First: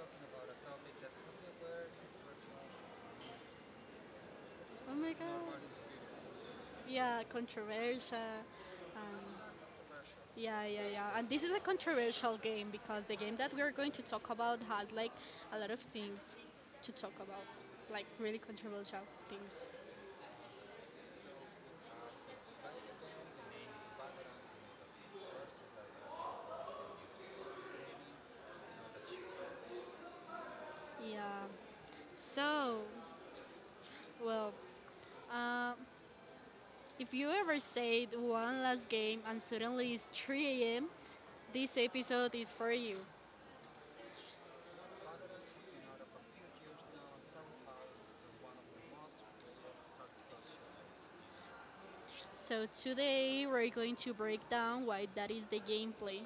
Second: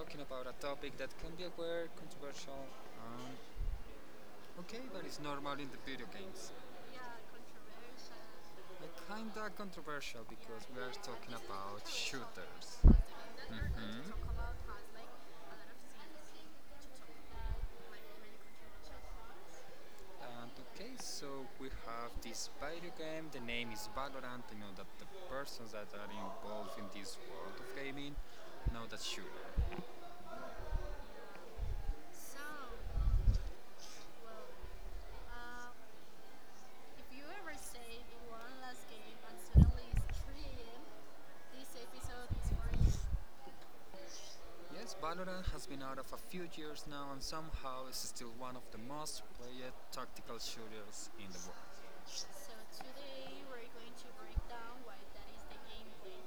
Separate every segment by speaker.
Speaker 1: talking about a topic that can be aware, controversial, um, okay,
Speaker 2: Oh
Speaker 1: that
Speaker 2: my
Speaker 1: is
Speaker 2: god.
Speaker 1: normal in the video games. Yeah,
Speaker 2: Yeah, controversial.
Speaker 1: controversial.
Speaker 2: Um,
Speaker 1: Kinda controversial because
Speaker 2: yeah, yeah,
Speaker 1: we are
Speaker 2: yeah. And
Speaker 1: talking
Speaker 2: this is a
Speaker 1: about
Speaker 2: controversial game
Speaker 1: shooters. To
Speaker 2: because the game
Speaker 1: talk,
Speaker 2: that we are going to talk
Speaker 1: like
Speaker 2: about has a lot of things to talk about,
Speaker 1: like
Speaker 2: like really controversial
Speaker 1: really.
Speaker 2: things.
Speaker 1: And okay, so we have this video game. The name is Valorant. You know that the persons that are involved in this world of gaming know that shooter.
Speaker 2: Yeah.
Speaker 1: So,
Speaker 2: So,
Speaker 1: well,
Speaker 2: well,
Speaker 1: uh,
Speaker 2: uh,
Speaker 1: if
Speaker 2: if
Speaker 1: you
Speaker 2: you
Speaker 1: ever
Speaker 2: ever
Speaker 1: say
Speaker 2: said
Speaker 1: one
Speaker 2: one
Speaker 1: last
Speaker 2: last
Speaker 1: game
Speaker 2: game
Speaker 1: and
Speaker 2: and
Speaker 1: suddenly
Speaker 2: suddenly it's
Speaker 1: it's 3
Speaker 2: 3
Speaker 1: a.m.,
Speaker 2: a.m.,
Speaker 1: this
Speaker 2: this
Speaker 1: episode
Speaker 2: episode
Speaker 1: is
Speaker 2: is
Speaker 1: for
Speaker 2: for
Speaker 1: you.
Speaker 2: you.
Speaker 1: Yes, Valorant has been out of a few years now and somehow is still one of the most played tactical shooters in the world. So
Speaker 2: So
Speaker 1: today
Speaker 2: today
Speaker 1: we're
Speaker 2: we're
Speaker 1: going
Speaker 2: going
Speaker 1: to
Speaker 2: to
Speaker 1: break
Speaker 2: break
Speaker 1: down
Speaker 2: down
Speaker 1: why
Speaker 2: why
Speaker 1: that
Speaker 2: that
Speaker 1: is
Speaker 2: is
Speaker 1: the
Speaker 2: the gameplay.
Speaker 1: gameplay,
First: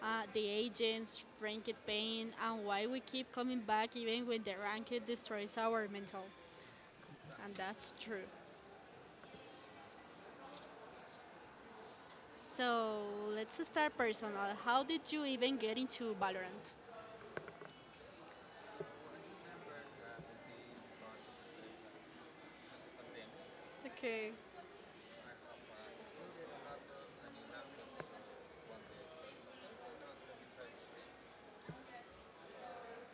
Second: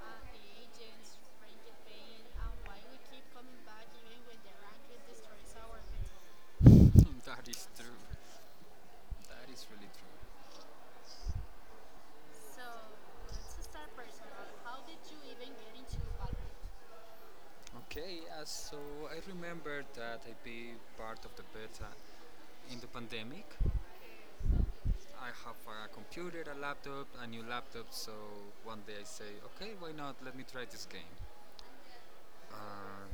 Speaker 1: uh, the
Speaker 2: The
Speaker 1: agents
Speaker 2: agents,
Speaker 1: rank
Speaker 2: ranked
Speaker 1: pain,
Speaker 2: pain,
Speaker 1: and
Speaker 2: and
Speaker 1: why
Speaker 2: why
Speaker 1: we
Speaker 2: we
Speaker 1: keep
Speaker 2: keep coming
Speaker 1: copying
Speaker 2: back even when
Speaker 1: the
Speaker 2: the
Speaker 1: racket
Speaker 2: ranked
Speaker 1: destroys
Speaker 2: destroys
Speaker 1: our
Speaker 2: our mental.
Speaker 1: mental. That
Speaker 2: And
Speaker 1: is true.
Speaker 2: that's true.
Speaker 1: That is really true. So
Speaker 2: So let's
Speaker 1: let's start
Speaker 2: start
Speaker 1: personal.
Speaker 2: personal.
Speaker 1: How
Speaker 2: How
Speaker 1: did
Speaker 2: did
Speaker 1: you
Speaker 2: you
Speaker 1: even
Speaker 2: even
Speaker 1: get
Speaker 2: get
Speaker 1: into
Speaker 2: into
Speaker 1: ballet?
Speaker 2: Valorant?
Speaker 1: Okay, yeah, so I remember that I be part of the beta in the pandemic.
Speaker 2: Okay,
Speaker 1: I have a computer, a laptop, a new laptop, so one day I say, okay, why not? Let me try this game. Uh,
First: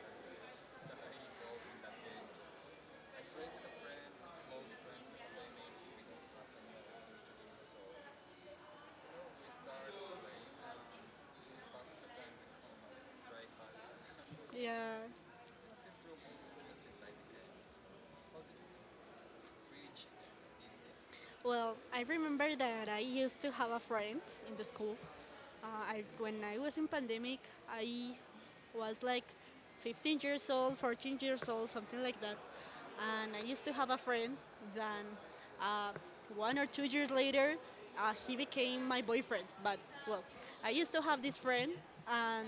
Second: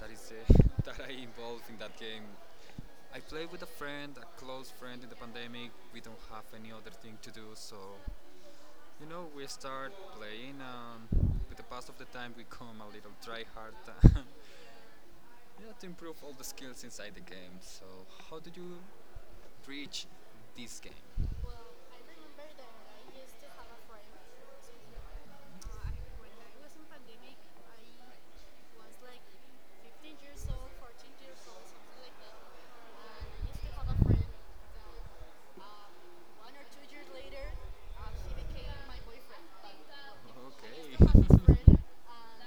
Speaker 1: that is the that I involved in that game. I play with a friend, a close friend in the pandemic. We don't have any other thing to do, so you know, we start playing, and with the pass of the time, we come a little try hard.
Speaker 2: yeah.
Speaker 1: Yeah, to improve all the skills inside the game. So, how did you reach this game? Well,
Speaker 2: Well,
Speaker 1: I
Speaker 2: I
Speaker 1: remember
Speaker 2: remember
Speaker 1: that
Speaker 2: that I
Speaker 1: I used
Speaker 2: used
Speaker 1: to
Speaker 2: to
Speaker 1: have
Speaker 2: have
Speaker 1: a
Speaker 2: a
Speaker 1: friend.
Speaker 2: friend in the school.
Speaker 1: When
Speaker 2: When
Speaker 1: I
Speaker 2: I
Speaker 1: was
Speaker 2: was
Speaker 1: in
Speaker 2: in
Speaker 1: pandemic,
Speaker 2: pandemic,
Speaker 1: I
Speaker 2: I
Speaker 1: was
Speaker 2: was
Speaker 1: like
Speaker 2: like 15
Speaker 1: 15 years
Speaker 2: years
Speaker 1: old,
Speaker 2: old,
Speaker 1: 14
Speaker 2: 14
Speaker 1: years
Speaker 2: years
Speaker 1: old,
Speaker 2: old, something
Speaker 1: something
Speaker 2: like
Speaker 1: like that.
Speaker 2: that.
Speaker 1: And I
Speaker 2: And I
Speaker 1: used
Speaker 2: used
Speaker 1: to
Speaker 2: to
Speaker 1: have
Speaker 2: have
Speaker 1: a
Speaker 2: a
Speaker 1: friend
Speaker 2: friend.
Speaker 1: that,
Speaker 2: Then
Speaker 1: um,
Speaker 2: uh,
Speaker 1: one
Speaker 2: one or
Speaker 1: or two
Speaker 2: two
Speaker 1: years
Speaker 2: years
Speaker 1: later,
Speaker 2: later,
Speaker 1: um,
Speaker 2: he
Speaker 1: became
Speaker 2: became
Speaker 1: my
Speaker 2: my
Speaker 1: boyfriend.
Speaker 2: boyfriend.
Speaker 1: Like, I.
Speaker 2: Well, I
Speaker 1: Okay.
Speaker 2: used
Speaker 1: Used
Speaker 2: to
Speaker 1: to
Speaker 2: have
Speaker 1: have
Speaker 2: this
Speaker 1: this
Speaker 2: friend,
Speaker 1: friend, um,
Speaker 2: and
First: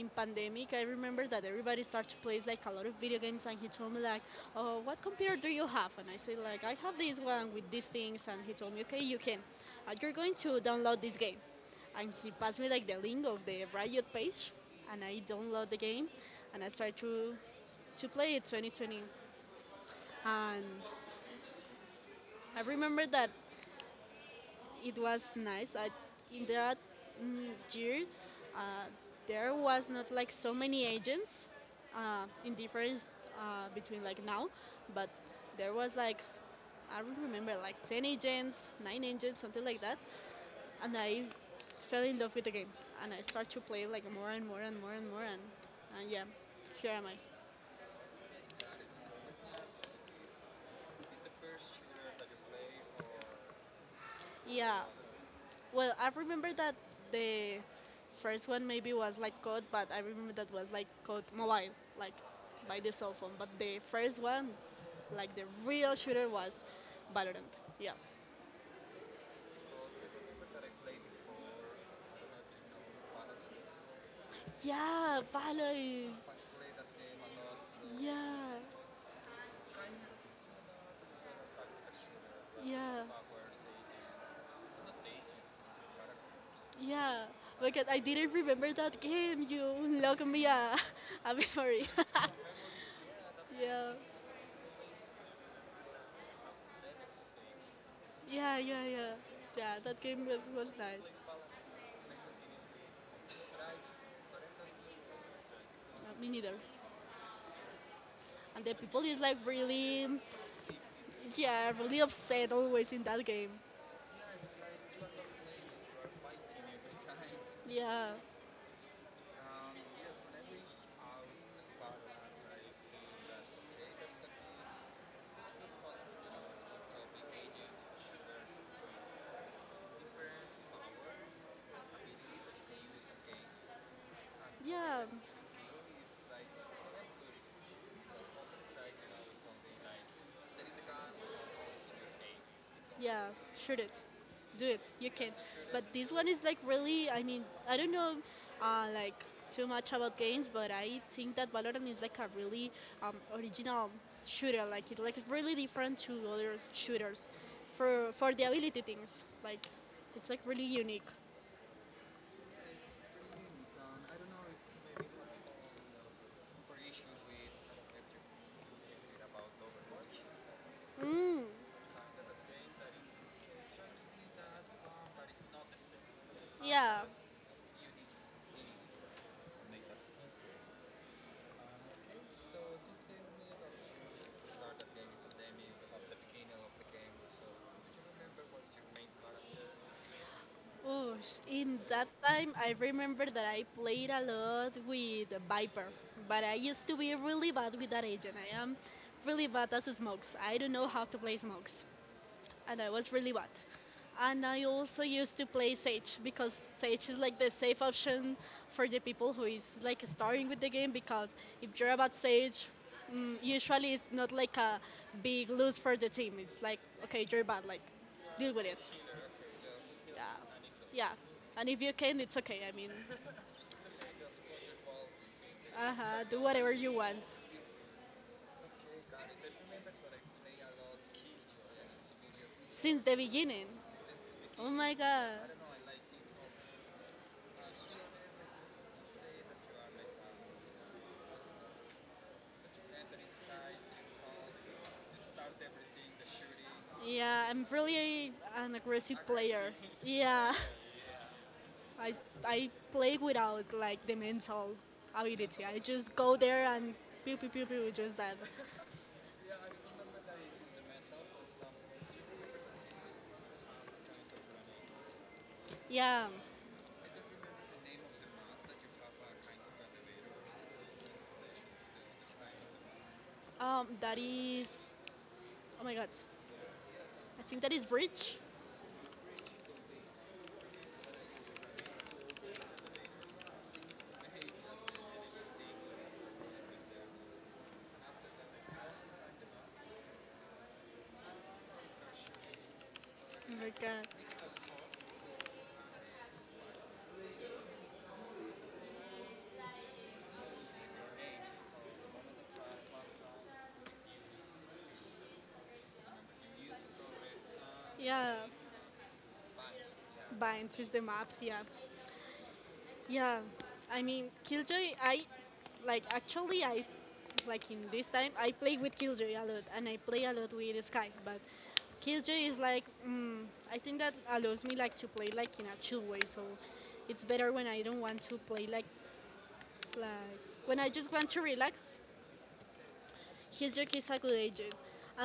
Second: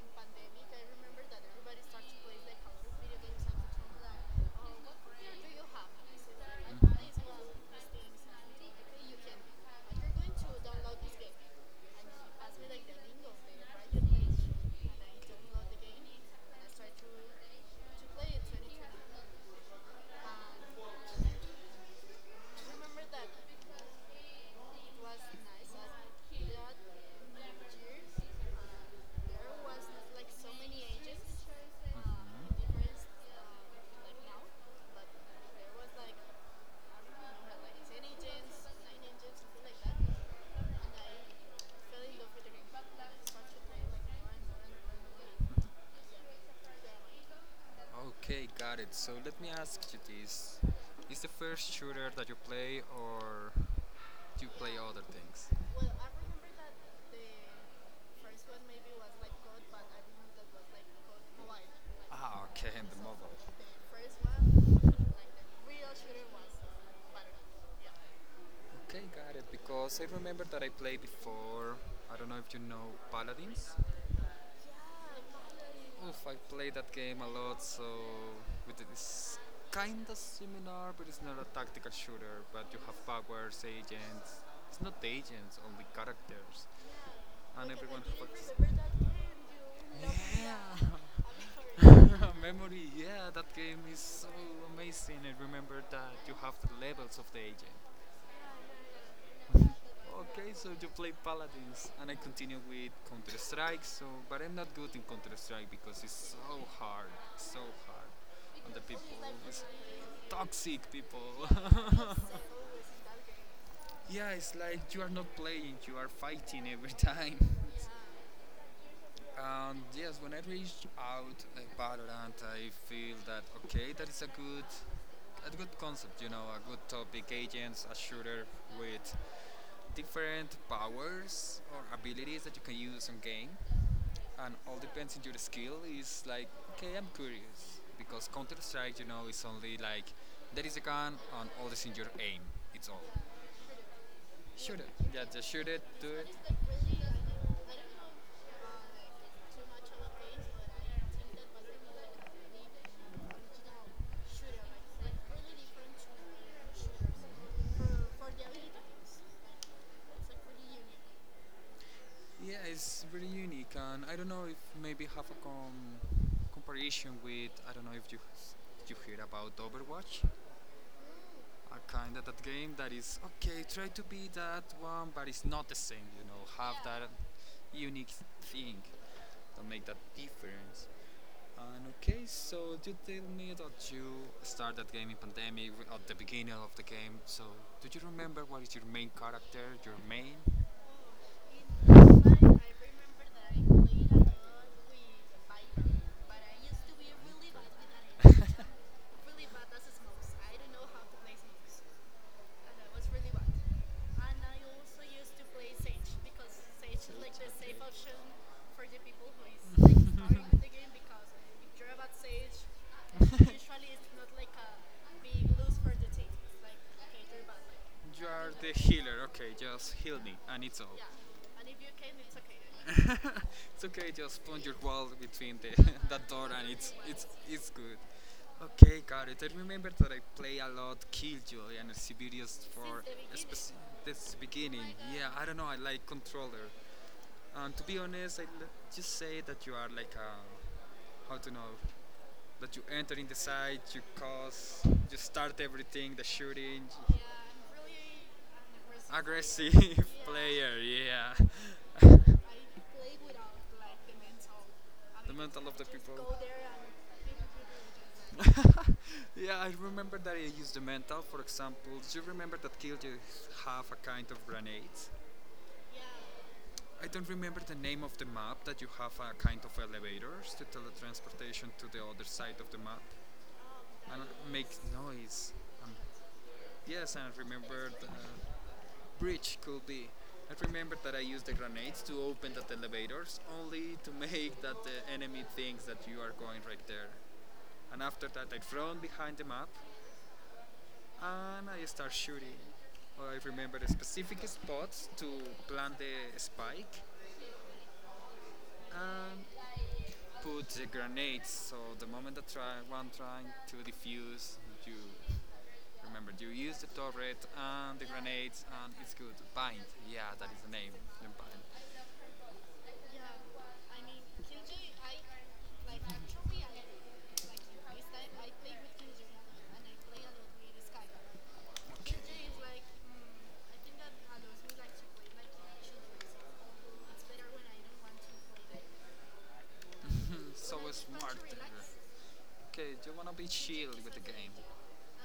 Speaker 1: in pandemic.
Speaker 2: pandemic,
Speaker 1: I
Speaker 2: I
Speaker 1: remember
Speaker 2: remember
Speaker 1: that
Speaker 2: that
Speaker 1: everybody
Speaker 2: everybody
Speaker 1: started
Speaker 2: started to
Speaker 1: to play
Speaker 2: play
Speaker 1: like
Speaker 2: like
Speaker 1: a
Speaker 2: a
Speaker 1: lot
Speaker 2: lot
Speaker 1: of
Speaker 2: of
Speaker 1: Duty video
Speaker 2: video games, and
Speaker 1: games, and he
Speaker 2: he
Speaker 1: told
Speaker 2: told
Speaker 1: me
Speaker 2: me
Speaker 1: like,
Speaker 2: like,
Speaker 1: oh,
Speaker 2: "Oh,
Speaker 1: what
Speaker 2: what
Speaker 1: computer
Speaker 2: computer do
Speaker 1: do you
Speaker 2: you have?"
Speaker 1: have? And
Speaker 2: And I
Speaker 1: I said,
Speaker 2: said like,
Speaker 1: like, I
Speaker 2: "I have
Speaker 1: have this
Speaker 2: this
Speaker 1: one,
Speaker 2: one with these
Speaker 1: these things.
Speaker 2: things," and he told me,
Speaker 1: Okay,
Speaker 2: "Okay,
Speaker 1: you
Speaker 2: you can.
Speaker 1: can,
Speaker 2: You're
Speaker 1: you're
Speaker 2: going
Speaker 1: going to
Speaker 2: to
Speaker 1: download
Speaker 2: download
Speaker 1: this
Speaker 2: this
Speaker 1: game.
Speaker 2: game."
Speaker 1: And
Speaker 2: And
Speaker 1: he
Speaker 2: he passed
Speaker 1: passed me
Speaker 2: me
Speaker 1: like
Speaker 2: like
Speaker 1: the
Speaker 2: the
Speaker 1: link
Speaker 2: link of
Speaker 1: of
Speaker 2: the
Speaker 1: the
Speaker 2: Riot
Speaker 1: private page,
Speaker 2: page,
Speaker 1: and
Speaker 2: and
Speaker 1: I
Speaker 2: I download the
Speaker 1: downloaded it
Speaker 2: game,
Speaker 1: and I
Speaker 2: and I started
Speaker 1: started to,
Speaker 2: to
Speaker 1: to play
Speaker 2: play
Speaker 1: it
Speaker 2: it 2020.
Speaker 1: 2020.
Speaker 2: And
Speaker 1: Um,
Speaker 2: I
Speaker 1: I remember
Speaker 2: remember
Speaker 1: that
Speaker 2: that it was
Speaker 1: it
Speaker 2: nice. I,
Speaker 1: nice.
Speaker 2: in that
Speaker 1: Uh,
Speaker 2: mm, year, uh, there was not
Speaker 1: like
Speaker 2: like
Speaker 1: so,
Speaker 2: so many agents in
Speaker 1: uh, um,
Speaker 2: difference between
Speaker 1: like
Speaker 2: like now, but there was
Speaker 1: like
Speaker 2: I remember like 10
Speaker 1: like
Speaker 2: agents, 9 agents, something like
Speaker 1: like
Speaker 2: that. And I fell in love with the game and I started to play like more and more
Speaker 1: like
Speaker 2: and more and more and,
Speaker 1: yeah,
Speaker 2: and yeah, here am I.
Speaker 1: yeah. Okay, got it. So let me ask you this: is the first shooter that you play, or to play
Speaker 2: Yeah,
Speaker 1: other things. Well,
Speaker 2: well
Speaker 1: I
Speaker 2: I
Speaker 1: remember
Speaker 2: remember that
Speaker 1: the
Speaker 2: the first
Speaker 1: first one
Speaker 2: one maybe
Speaker 1: was
Speaker 2: was like
Speaker 1: like God,
Speaker 2: COD,
Speaker 1: but
Speaker 2: but I
Speaker 1: I didn't know
Speaker 2: remember
Speaker 1: that
Speaker 2: that
Speaker 1: was
Speaker 2: was like
Speaker 1: like God
Speaker 2: COD
Speaker 1: mobile.
Speaker 2: mobile,
Speaker 1: Like,
Speaker 2: like
Speaker 1: ah, okay,
Speaker 2: by
Speaker 1: and
Speaker 2: the
Speaker 1: the so
Speaker 2: cell
Speaker 1: mobile.
Speaker 2: phone. But the
Speaker 1: The first
Speaker 2: first
Speaker 1: one,
Speaker 2: one,
Speaker 1: like,
Speaker 2: like the
Speaker 1: the real
Speaker 2: real
Speaker 1: shooter
Speaker 2: shooter,
Speaker 1: was
Speaker 2: was Valorant.
Speaker 1: Battlefield.
Speaker 2: Yeah,
Speaker 1: Yeah. Okay, got it. Because I remember that I played before. I don't know if you know Paladins. Yeah,
Speaker 2: yeah, Valorant.
Speaker 1: oof, I played that game a lot, so
Speaker 2: Yeah,
Speaker 1: it is kinda similar, but it's not a tactical shooter. But you have
Speaker 2: yeah,
Speaker 1: powers, agents. It's not the agents, only characters,
Speaker 2: yeah.
Speaker 1: and
Speaker 2: Because I
Speaker 1: everyone
Speaker 2: didn't remember that
Speaker 1: has.
Speaker 2: game. You unlock me
Speaker 1: Yeah.
Speaker 2: a memory.
Speaker 1: Memory, yeah, that game
Speaker 2: Yeah,
Speaker 1: is so amazing. I remember that you have the levels of the agent.
Speaker 2: yeah, yeah, yeah. Yeah, that game
Speaker 1: Okay,
Speaker 2: was
Speaker 1: so you
Speaker 2: nice.
Speaker 1: play Paladins, and I continue with Counter Strike. So, but I'm not good in Counter Strike because
Speaker 2: Me
Speaker 1: it's
Speaker 2: neither.
Speaker 1: so hard,
Speaker 2: And the
Speaker 1: and the
Speaker 2: people is
Speaker 1: people
Speaker 2: like
Speaker 1: is
Speaker 2: really,
Speaker 1: toxic people.
Speaker 2: yeah, really upset always in that game.
Speaker 1: Yeah, it's like you are not playing, you are fighting every time.
Speaker 2: Yeah,
Speaker 1: And yes, when I reached out, Valorant, I feel that okay, that is a good concept, you know, a good topic. Agents, a shooter with different powers or abilities that you can use on game, and all
Speaker 2: yeah,
Speaker 1: depends on your skill. Is like, okay, I'm curious because counter-strike, you know, is only like there is a gun and all is in your aim, it's all
Speaker 2: yeah. Shoot it, do
Speaker 1: shoot
Speaker 2: it.
Speaker 1: it.
Speaker 2: You
Speaker 1: Yeah,
Speaker 2: can.
Speaker 1: just shoot it,
Speaker 2: But
Speaker 1: do
Speaker 2: this
Speaker 1: it.
Speaker 2: one is like really. I mean, I don't know, like too much about games, but I think that Valorant is like a really original shooter. Like it's really different to other shooters, for the ability things. Like it's like really unique.
Speaker 1: Yeah, it's really unique, and I don't know if maybe have a comparison with, I don't know if you hear about Overwatch,
Speaker 2: Mm,
Speaker 1: a kind of that game that is okay. Try to be that one, but it's not the same. You know, have
Speaker 2: yeah.
Speaker 1: that unique thing that make that difference. And okay, so you tell me that you start that game in pandemic, at the beginning of the game. So do you remember what is your main character, your main?
Speaker 2: Oh, in time I remember that I played a lot with Viper, but I used to be really bad with that agent. I am really bad as smokes. I don't know how to play smokes, and I was really bad. And I also used to play Sage because Sage is like the safe option for the people who is like starting with the game because if you're about Sage, usually it's not like a big lose for the team. It's like okay, you're bad, like
Speaker 1: You are
Speaker 2: deal with
Speaker 1: the
Speaker 2: it.
Speaker 1: healer, okay, just heal
Speaker 2: Yeah.
Speaker 1: me, and it's all.
Speaker 2: Yeah. And if you can, it's okay. I mean,
Speaker 1: It's okay. Okay, just punch your wall between the
Speaker 2: uh-huh,
Speaker 1: that
Speaker 2: do
Speaker 1: door, and
Speaker 2: whatever you
Speaker 1: it's
Speaker 2: want.
Speaker 1: it's it's good. Okay, got it. I remember that I play a lot Killjoy and Sibirius
Speaker 2: Since
Speaker 1: for
Speaker 2: the beginning.
Speaker 1: this
Speaker 2: Oh
Speaker 1: beginning.
Speaker 2: my
Speaker 1: Yeah,
Speaker 2: god.
Speaker 1: I don't know. I like controller. To be honest, I just say that you are like a, how to know, that you enter in the site, you cause, you start everything, the shooting. Yeah,
Speaker 2: Yeah, I'm really an aggressive
Speaker 1: really
Speaker 2: player.
Speaker 1: aggressive
Speaker 2: Yeah.
Speaker 1: player. Yeah. Yeah,
Speaker 2: I, I play without
Speaker 1: like
Speaker 2: like the
Speaker 1: the mental.
Speaker 2: mental
Speaker 1: I the mean, mental
Speaker 2: ability.
Speaker 1: of I
Speaker 2: I
Speaker 1: the just
Speaker 2: just
Speaker 1: people. Go
Speaker 2: go
Speaker 1: there
Speaker 2: there
Speaker 1: and
Speaker 2: and pew
Speaker 1: people,
Speaker 2: pew pew pew just that.
Speaker 1: people will just yeah, I remember that I used the mental. For example, do you remember that Killjoys have a kind of grenades? Yeah.
Speaker 2: Yeah.
Speaker 1: I don't remember the name of the map that you have a kind of elevators to teletransportation to the other side of the map
Speaker 2: That
Speaker 1: and it makes
Speaker 2: is
Speaker 1: noise.
Speaker 2: Oh
Speaker 1: Um,
Speaker 2: my god.
Speaker 1: yes, I
Speaker 2: I think that is
Speaker 1: remember.
Speaker 2: bridge.
Speaker 1: Bridge could be. I remember that I used the grenades to open the elevators, only to make that the enemy thinks that you are going right there. And after that, I'd run behind the map and I start shooting. I
Speaker 2: Oh my
Speaker 1: remember the
Speaker 2: god.
Speaker 1: specific spots to plant the spike and put the grenades. So the moment that try, one trying to defuse, you remember you use the turret and the
Speaker 2: Yeah.
Speaker 1: grenades, and it's good. Bind, yeah, that is the
Speaker 2: Binds is
Speaker 1: name.
Speaker 2: the
Speaker 1: The
Speaker 2: map, yeah.
Speaker 1: bind.
Speaker 2: Yeah,
Speaker 1: Yeah,
Speaker 2: I mean Killjoy. I
Speaker 1: like like
Speaker 2: like actually I like in this time I play with Killjoy a lot and I play a lot with Sky, but
Speaker 1: like,
Speaker 2: Killjoy is like
Speaker 1: mm,
Speaker 2: mm, I think that
Speaker 1: like
Speaker 2: allows me like to play like in a chill way. So it's better when I don't want to play
Speaker 1: like
Speaker 2: like
Speaker 1: So
Speaker 2: when I just want
Speaker 1: smart.
Speaker 2: to relax.
Speaker 1: Okay, do you wanna be
Speaker 2: Killjoy
Speaker 1: chill
Speaker 2: is
Speaker 1: with
Speaker 2: a
Speaker 1: the
Speaker 2: good
Speaker 1: game?
Speaker 2: agent,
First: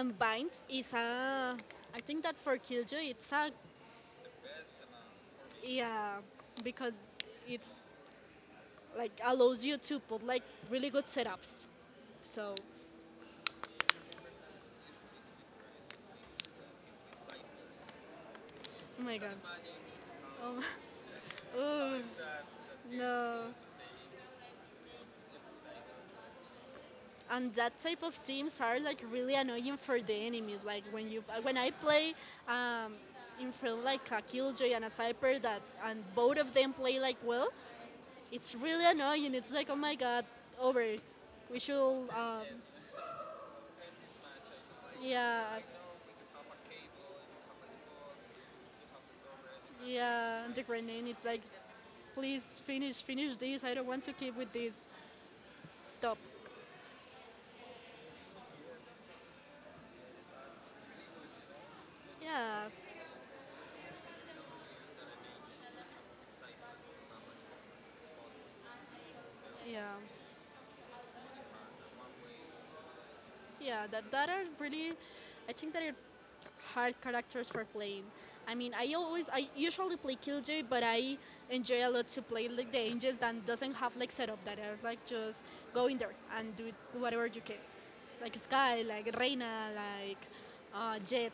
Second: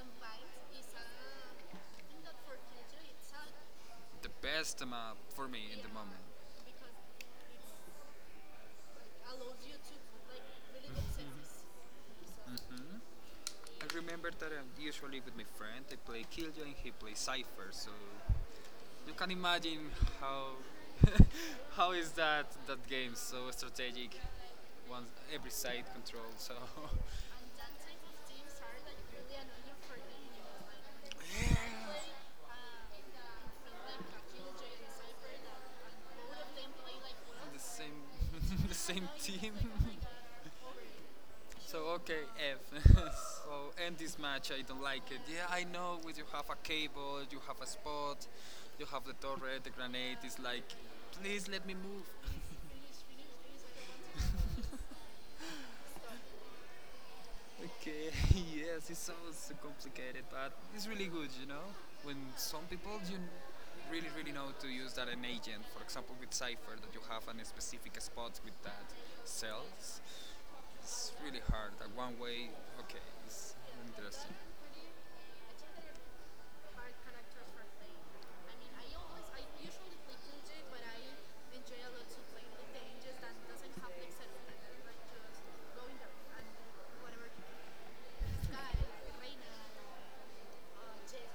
Speaker 2: Bind is a I
Speaker 1: Uh,
Speaker 2: think that for
Speaker 1: uh,
Speaker 2: Killjoy it's a
Speaker 1: The best map for me in the
Speaker 2: yeah
Speaker 1: moment.
Speaker 2: because it's like allows you to
Speaker 1: uh,
Speaker 2: put like really good setups. So,
Speaker 1: hmm. I remember that I usually with my friend. I play Killjoy and he plays Cypher, so
Speaker 2: oh
Speaker 1: you
Speaker 2: my
Speaker 1: can
Speaker 2: god.
Speaker 1: imagine how
Speaker 2: Oh, my-
Speaker 1: how is that game
Speaker 2: no.
Speaker 1: so strategic. One every side control. So
Speaker 2: And that type of teams are like really annoying for the enemies. Like when I play um, in front like a killjoy and a cyper that and both of them play like well,
Speaker 1: the same
Speaker 2: it's
Speaker 1: the
Speaker 2: really
Speaker 1: same
Speaker 2: annoying. It's
Speaker 1: team.
Speaker 2: like oh my god, over. We
Speaker 1: So
Speaker 2: should
Speaker 1: okay, F. So end this match. I don't like it. Yeah,
Speaker 2: Yeah,
Speaker 1: I know. With you have a cable, you have a spot, you have the turret, the grenade. It's
Speaker 2: yeah and
Speaker 1: like,
Speaker 2: the grenade. It's like
Speaker 1: please let me move.
Speaker 2: please finish this. I don't want to keep with this. Stop.
Speaker 1: Okay, yes, it's so so complicated, but it's really good. When some
Speaker 2: Yeah
Speaker 1: people you really really know to use that an agent. For example, with Cipher, that you have a specific spot with that
Speaker 2: yeah.
Speaker 1: cells. It's really hard. That one way, okay, it's
Speaker 2: Yeah, that
Speaker 1: interesting.
Speaker 2: are really, I think that are hard characters for playing. I mean, I always, I usually play Killjoy, but I enjoy a lot to play like the angels that doesn't have like setup that are like just go in there and do whatever you can, like Sky, like Reina, like Jet.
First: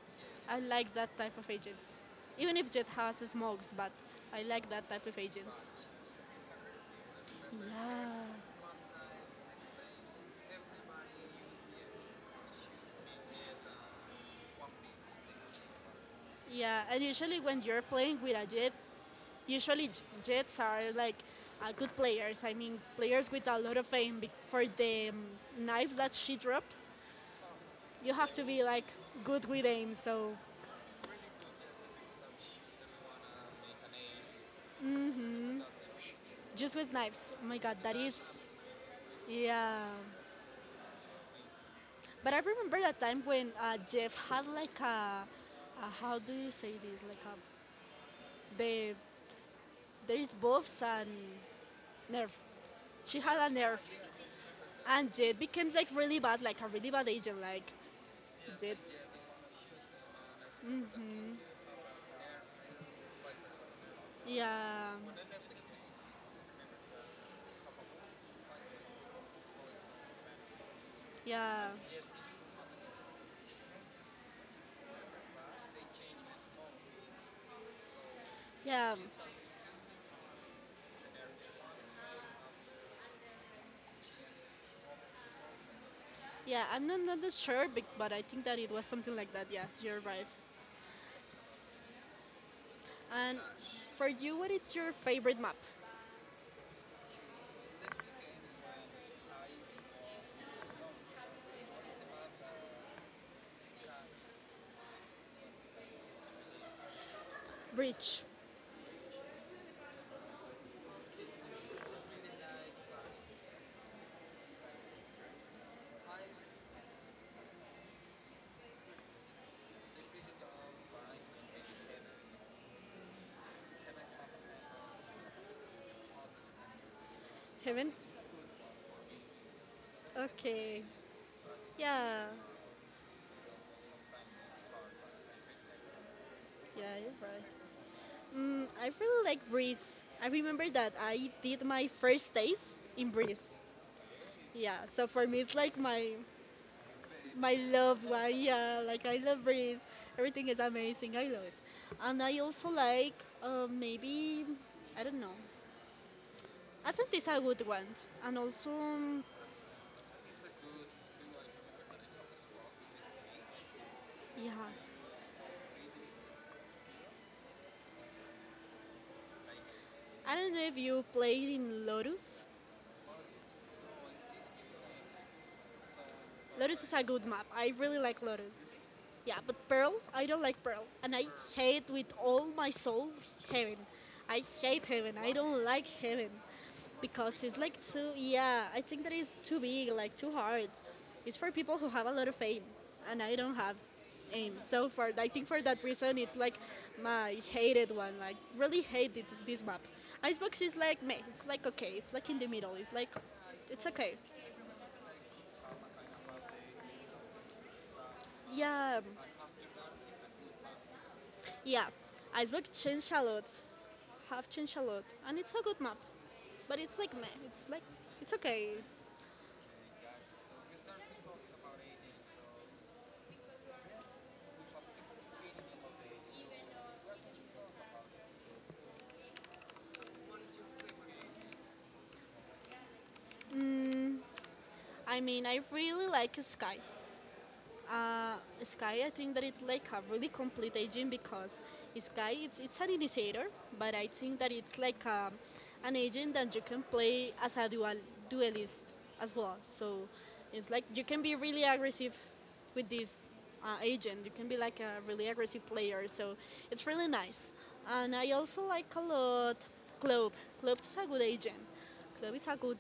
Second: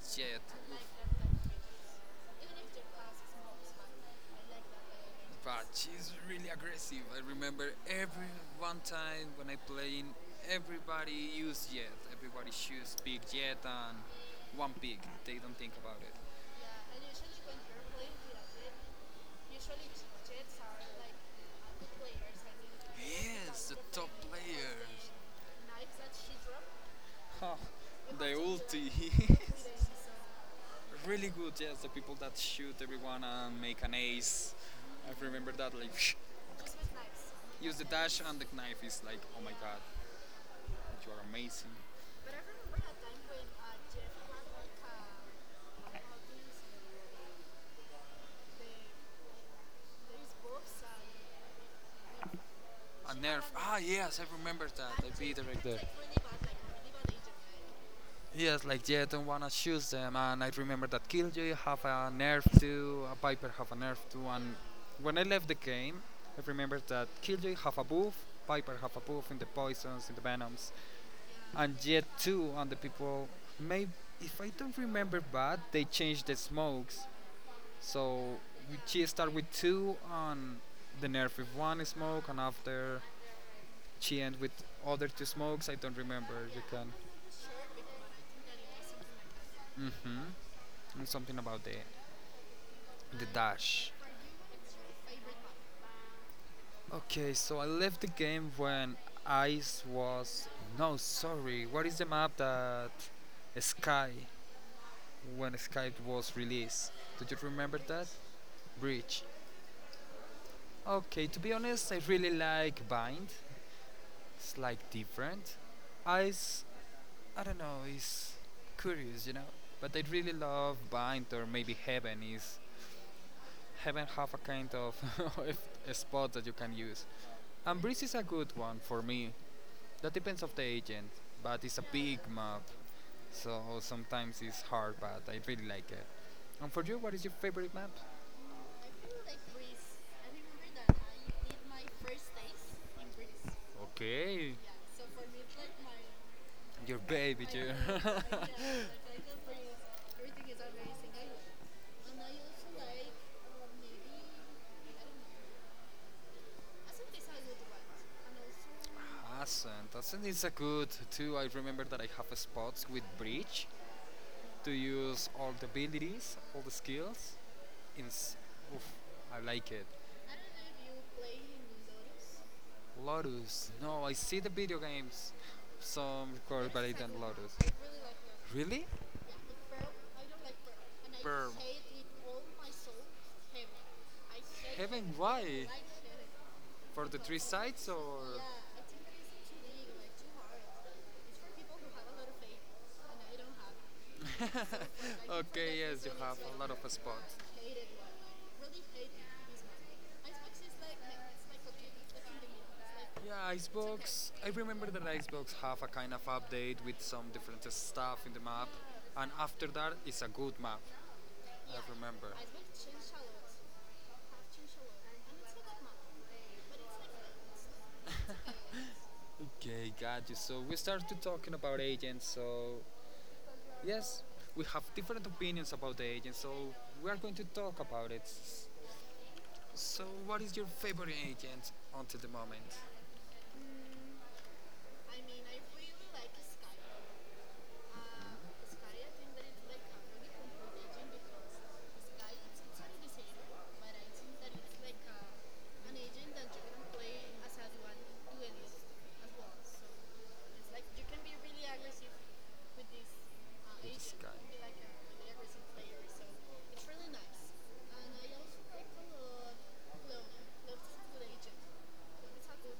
Speaker 1: Jet.
Speaker 2: I like that type of agents, even if Jet has smokes, but I like that type of
Speaker 1: But
Speaker 2: agents.
Speaker 1: she's really aggressive. I remember
Speaker 2: Yeah,
Speaker 1: every one time when I playing, everybody used Jet. Everybody shoots big Jet and one pig. They don't think about it.
Speaker 2: yeah, and usually when you're playing with a Jet, usually, Jets are like good players. I mean, players with a
Speaker 1: Yes, the
Speaker 2: lot of
Speaker 1: top
Speaker 2: aim. For the
Speaker 1: players.
Speaker 2: knives that she dropped,
Speaker 1: Huh,
Speaker 2: you
Speaker 1: the
Speaker 2: have to be like
Speaker 1: ulti is
Speaker 2: good with aim. So
Speaker 1: really good. Yes, the people that shoot everyone and make an ace. I remember that. Like,
Speaker 2: just with knives. Oh my
Speaker 1: use
Speaker 2: God,
Speaker 1: the
Speaker 2: that
Speaker 1: dash
Speaker 2: is
Speaker 1: and the knife is like, oh my god,
Speaker 2: yeah.
Speaker 1: you are amazing.
Speaker 2: But I remember that time when Jeff had like a how do you say this? Like a the there is buffs and nerf.
Speaker 1: A
Speaker 2: She had
Speaker 1: nerf.
Speaker 2: a
Speaker 1: Ah
Speaker 2: nerf,
Speaker 1: yes, I remember that. I
Speaker 2: and
Speaker 1: beat
Speaker 2: Jade
Speaker 1: it right
Speaker 2: became
Speaker 1: there.
Speaker 2: like really bad, like a really bad agent, like
Speaker 1: Yes,
Speaker 2: Jade.
Speaker 1: like yeah, I don't wanna shoot them, and I remember that Killjoy have a nerf too, a Viper have a nerf too, and
Speaker 2: Yeah,
Speaker 1: when I left the game, I remember that Killjoy have a buff, Viper have a buff in the poisons, in the venoms,
Speaker 2: yeah,
Speaker 1: and Jet too on the people. Maybe if I don't remember bad, they changed the smokes, so
Speaker 2: yeah.
Speaker 1: she start with two on the nerf with one smoke, and after she end with other two smokes. I don't remember. You
Speaker 2: Yeah, I'm
Speaker 1: can.
Speaker 2: not, not that sure, but I think that it was something like that. Yeah, you're
Speaker 1: Hmm.
Speaker 2: right.
Speaker 1: And something about the
Speaker 2: And
Speaker 1: dash.
Speaker 2: for you, what is your favorite map?
Speaker 1: Okay, so I left the game when ice was. No, sorry. What is the map that Sky when Skype was released? Do you remember that?
Speaker 2: Bridge.
Speaker 1: Bridge. Okay, to be honest, I really like Bind. It's like different. Ice, I don't know, is curious. But I really love Bind, or maybe Heaven is. Heaven have a kind of a spot that you can use. And
Speaker 2: Heaven?
Speaker 1: Breeze is a good one for me. That depends of the
Speaker 2: Okay.
Speaker 1: agent, but it's a big
Speaker 2: Yeah,
Speaker 1: map, so sometimes it's hard, but I really like it. And for
Speaker 2: yeah,
Speaker 1: you, what
Speaker 2: you're
Speaker 1: is your
Speaker 2: right.
Speaker 1: favorite map?
Speaker 2: Mm, I really like Breeze. I remember that I did my first days in Breeze.
Speaker 1: Okay,
Speaker 2: Yeah, so for me, it's like
Speaker 1: your baby
Speaker 2: my
Speaker 1: too.
Speaker 2: love one. Yeah, like I love Breeze. Everything is amazing. I love it. And I also like maybe, I don't know, I think it's a good one, and also,
Speaker 1: Hasn't. Has is a good too. I remember that I have spots with bridge,
Speaker 2: yeah.
Speaker 1: to use all the abilities, all the skills. In s- Oof, I like it.
Speaker 2: I don't know if you played in Lorus.
Speaker 1: Lotus. No, I see the video games. Some record,
Speaker 2: Lotus
Speaker 1: but I
Speaker 2: is a
Speaker 1: don't
Speaker 2: good map.
Speaker 1: Lotus.
Speaker 2: I really like Lotus.
Speaker 1: Really?
Speaker 2: Yeah, but Pearl, I don't like Pearl. And I
Speaker 1: Perm.
Speaker 2: hate with all my soul Heaven. I hate
Speaker 1: Heaven?
Speaker 2: Heaven. I don't
Speaker 1: Why?
Speaker 2: like Heaven.
Speaker 1: For the three
Speaker 2: Because it's like
Speaker 1: sides
Speaker 2: too,
Speaker 1: or?
Speaker 2: yeah, I think that it's too big, like too hard. It's for people who have a lot of aim. And I don't have aim. So for I think for
Speaker 1: Okay,
Speaker 2: that
Speaker 1: yes, you
Speaker 2: reason, it's
Speaker 1: have
Speaker 2: like
Speaker 1: a lot of spots.
Speaker 2: my hated one. Like, really
Speaker 1: Really
Speaker 2: hated this map.
Speaker 1: like,
Speaker 2: Icebox is like, meh, it's
Speaker 1: like
Speaker 2: like okay.
Speaker 1: okay,
Speaker 2: It's
Speaker 1: like
Speaker 2: like in the middle. It's like,
Speaker 1: like yeah,
Speaker 2: it's okay.
Speaker 1: Icebox. I remember that Icebox have a kind of update with some different stuff in the map,
Speaker 2: Yeah,
Speaker 1: and after that, it's a good map. I
Speaker 2: yeah,
Speaker 1: remember.
Speaker 2: Iceberg have changed a lot, and it's a good map. But it's like meh, it's like
Speaker 1: like like
Speaker 2: it's okay.
Speaker 1: Okay, got you. So we started talking about agents. So, yes, we have different opinions about the agent, so we are going to talk about it. So, what is your favorite agent until the moment?
Speaker 2: Mm, I mean, I really
Speaker 1: Like
Speaker 2: like
Speaker 1: Sky.
Speaker 2: Sky.
Speaker 1: Uh,
Speaker 2: Uh, Sky, I
Speaker 1: like
Speaker 2: think that it's
Speaker 1: really,
Speaker 2: like a really complete agent because Sky, it's an initiator, but I think that it's
Speaker 1: like,
Speaker 2: like a an agent that you can play as a dual duelist as
Speaker 1: well.
Speaker 2: well.
Speaker 1: So,
Speaker 2: So it's like you can be really aggressive
Speaker 1: Uh,
Speaker 2: with this
Speaker 1: like,
Speaker 2: agent. You can be like a really aggressive player. So it's
Speaker 1: so,
Speaker 2: really nice. And I also like a lot Club. Club is a good agent. Club is a good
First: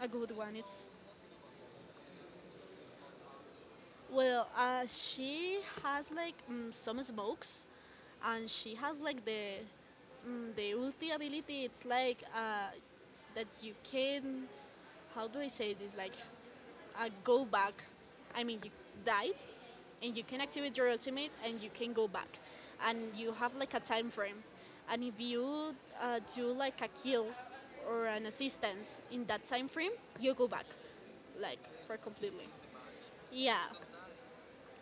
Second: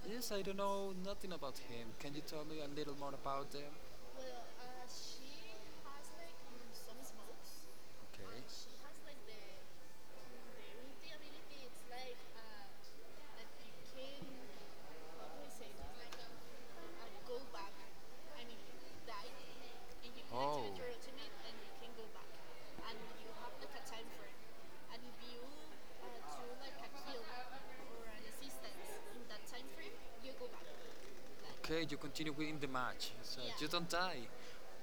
Speaker 2: A
Speaker 1: yes,
Speaker 2: good
Speaker 1: I don't
Speaker 2: one. It's
Speaker 1: know nothing about him. Can you tell me a little more about them?
Speaker 2: well, she has like some smokes, and she has like the the ulti
Speaker 1: Okay.
Speaker 2: ability. It's
Speaker 1: Like
Speaker 2: like that you can how do I say this? Like
Speaker 1: like
Speaker 2: go back. I mean, you died, and you can
Speaker 1: oh,
Speaker 2: activate your ultimate, and you can go back, and you have like a
Speaker 1: like
Speaker 2: time frame. And if you do like a
Speaker 1: uh,
Speaker 2: kill
Speaker 1: like
Speaker 2: or an assistance in that time frame, you go back, like
Speaker 1: Like, okay, you
Speaker 2: for
Speaker 1: continue
Speaker 2: completely.
Speaker 1: winning the match, so yeah, you
Speaker 2: Yeah
Speaker 1: don't die.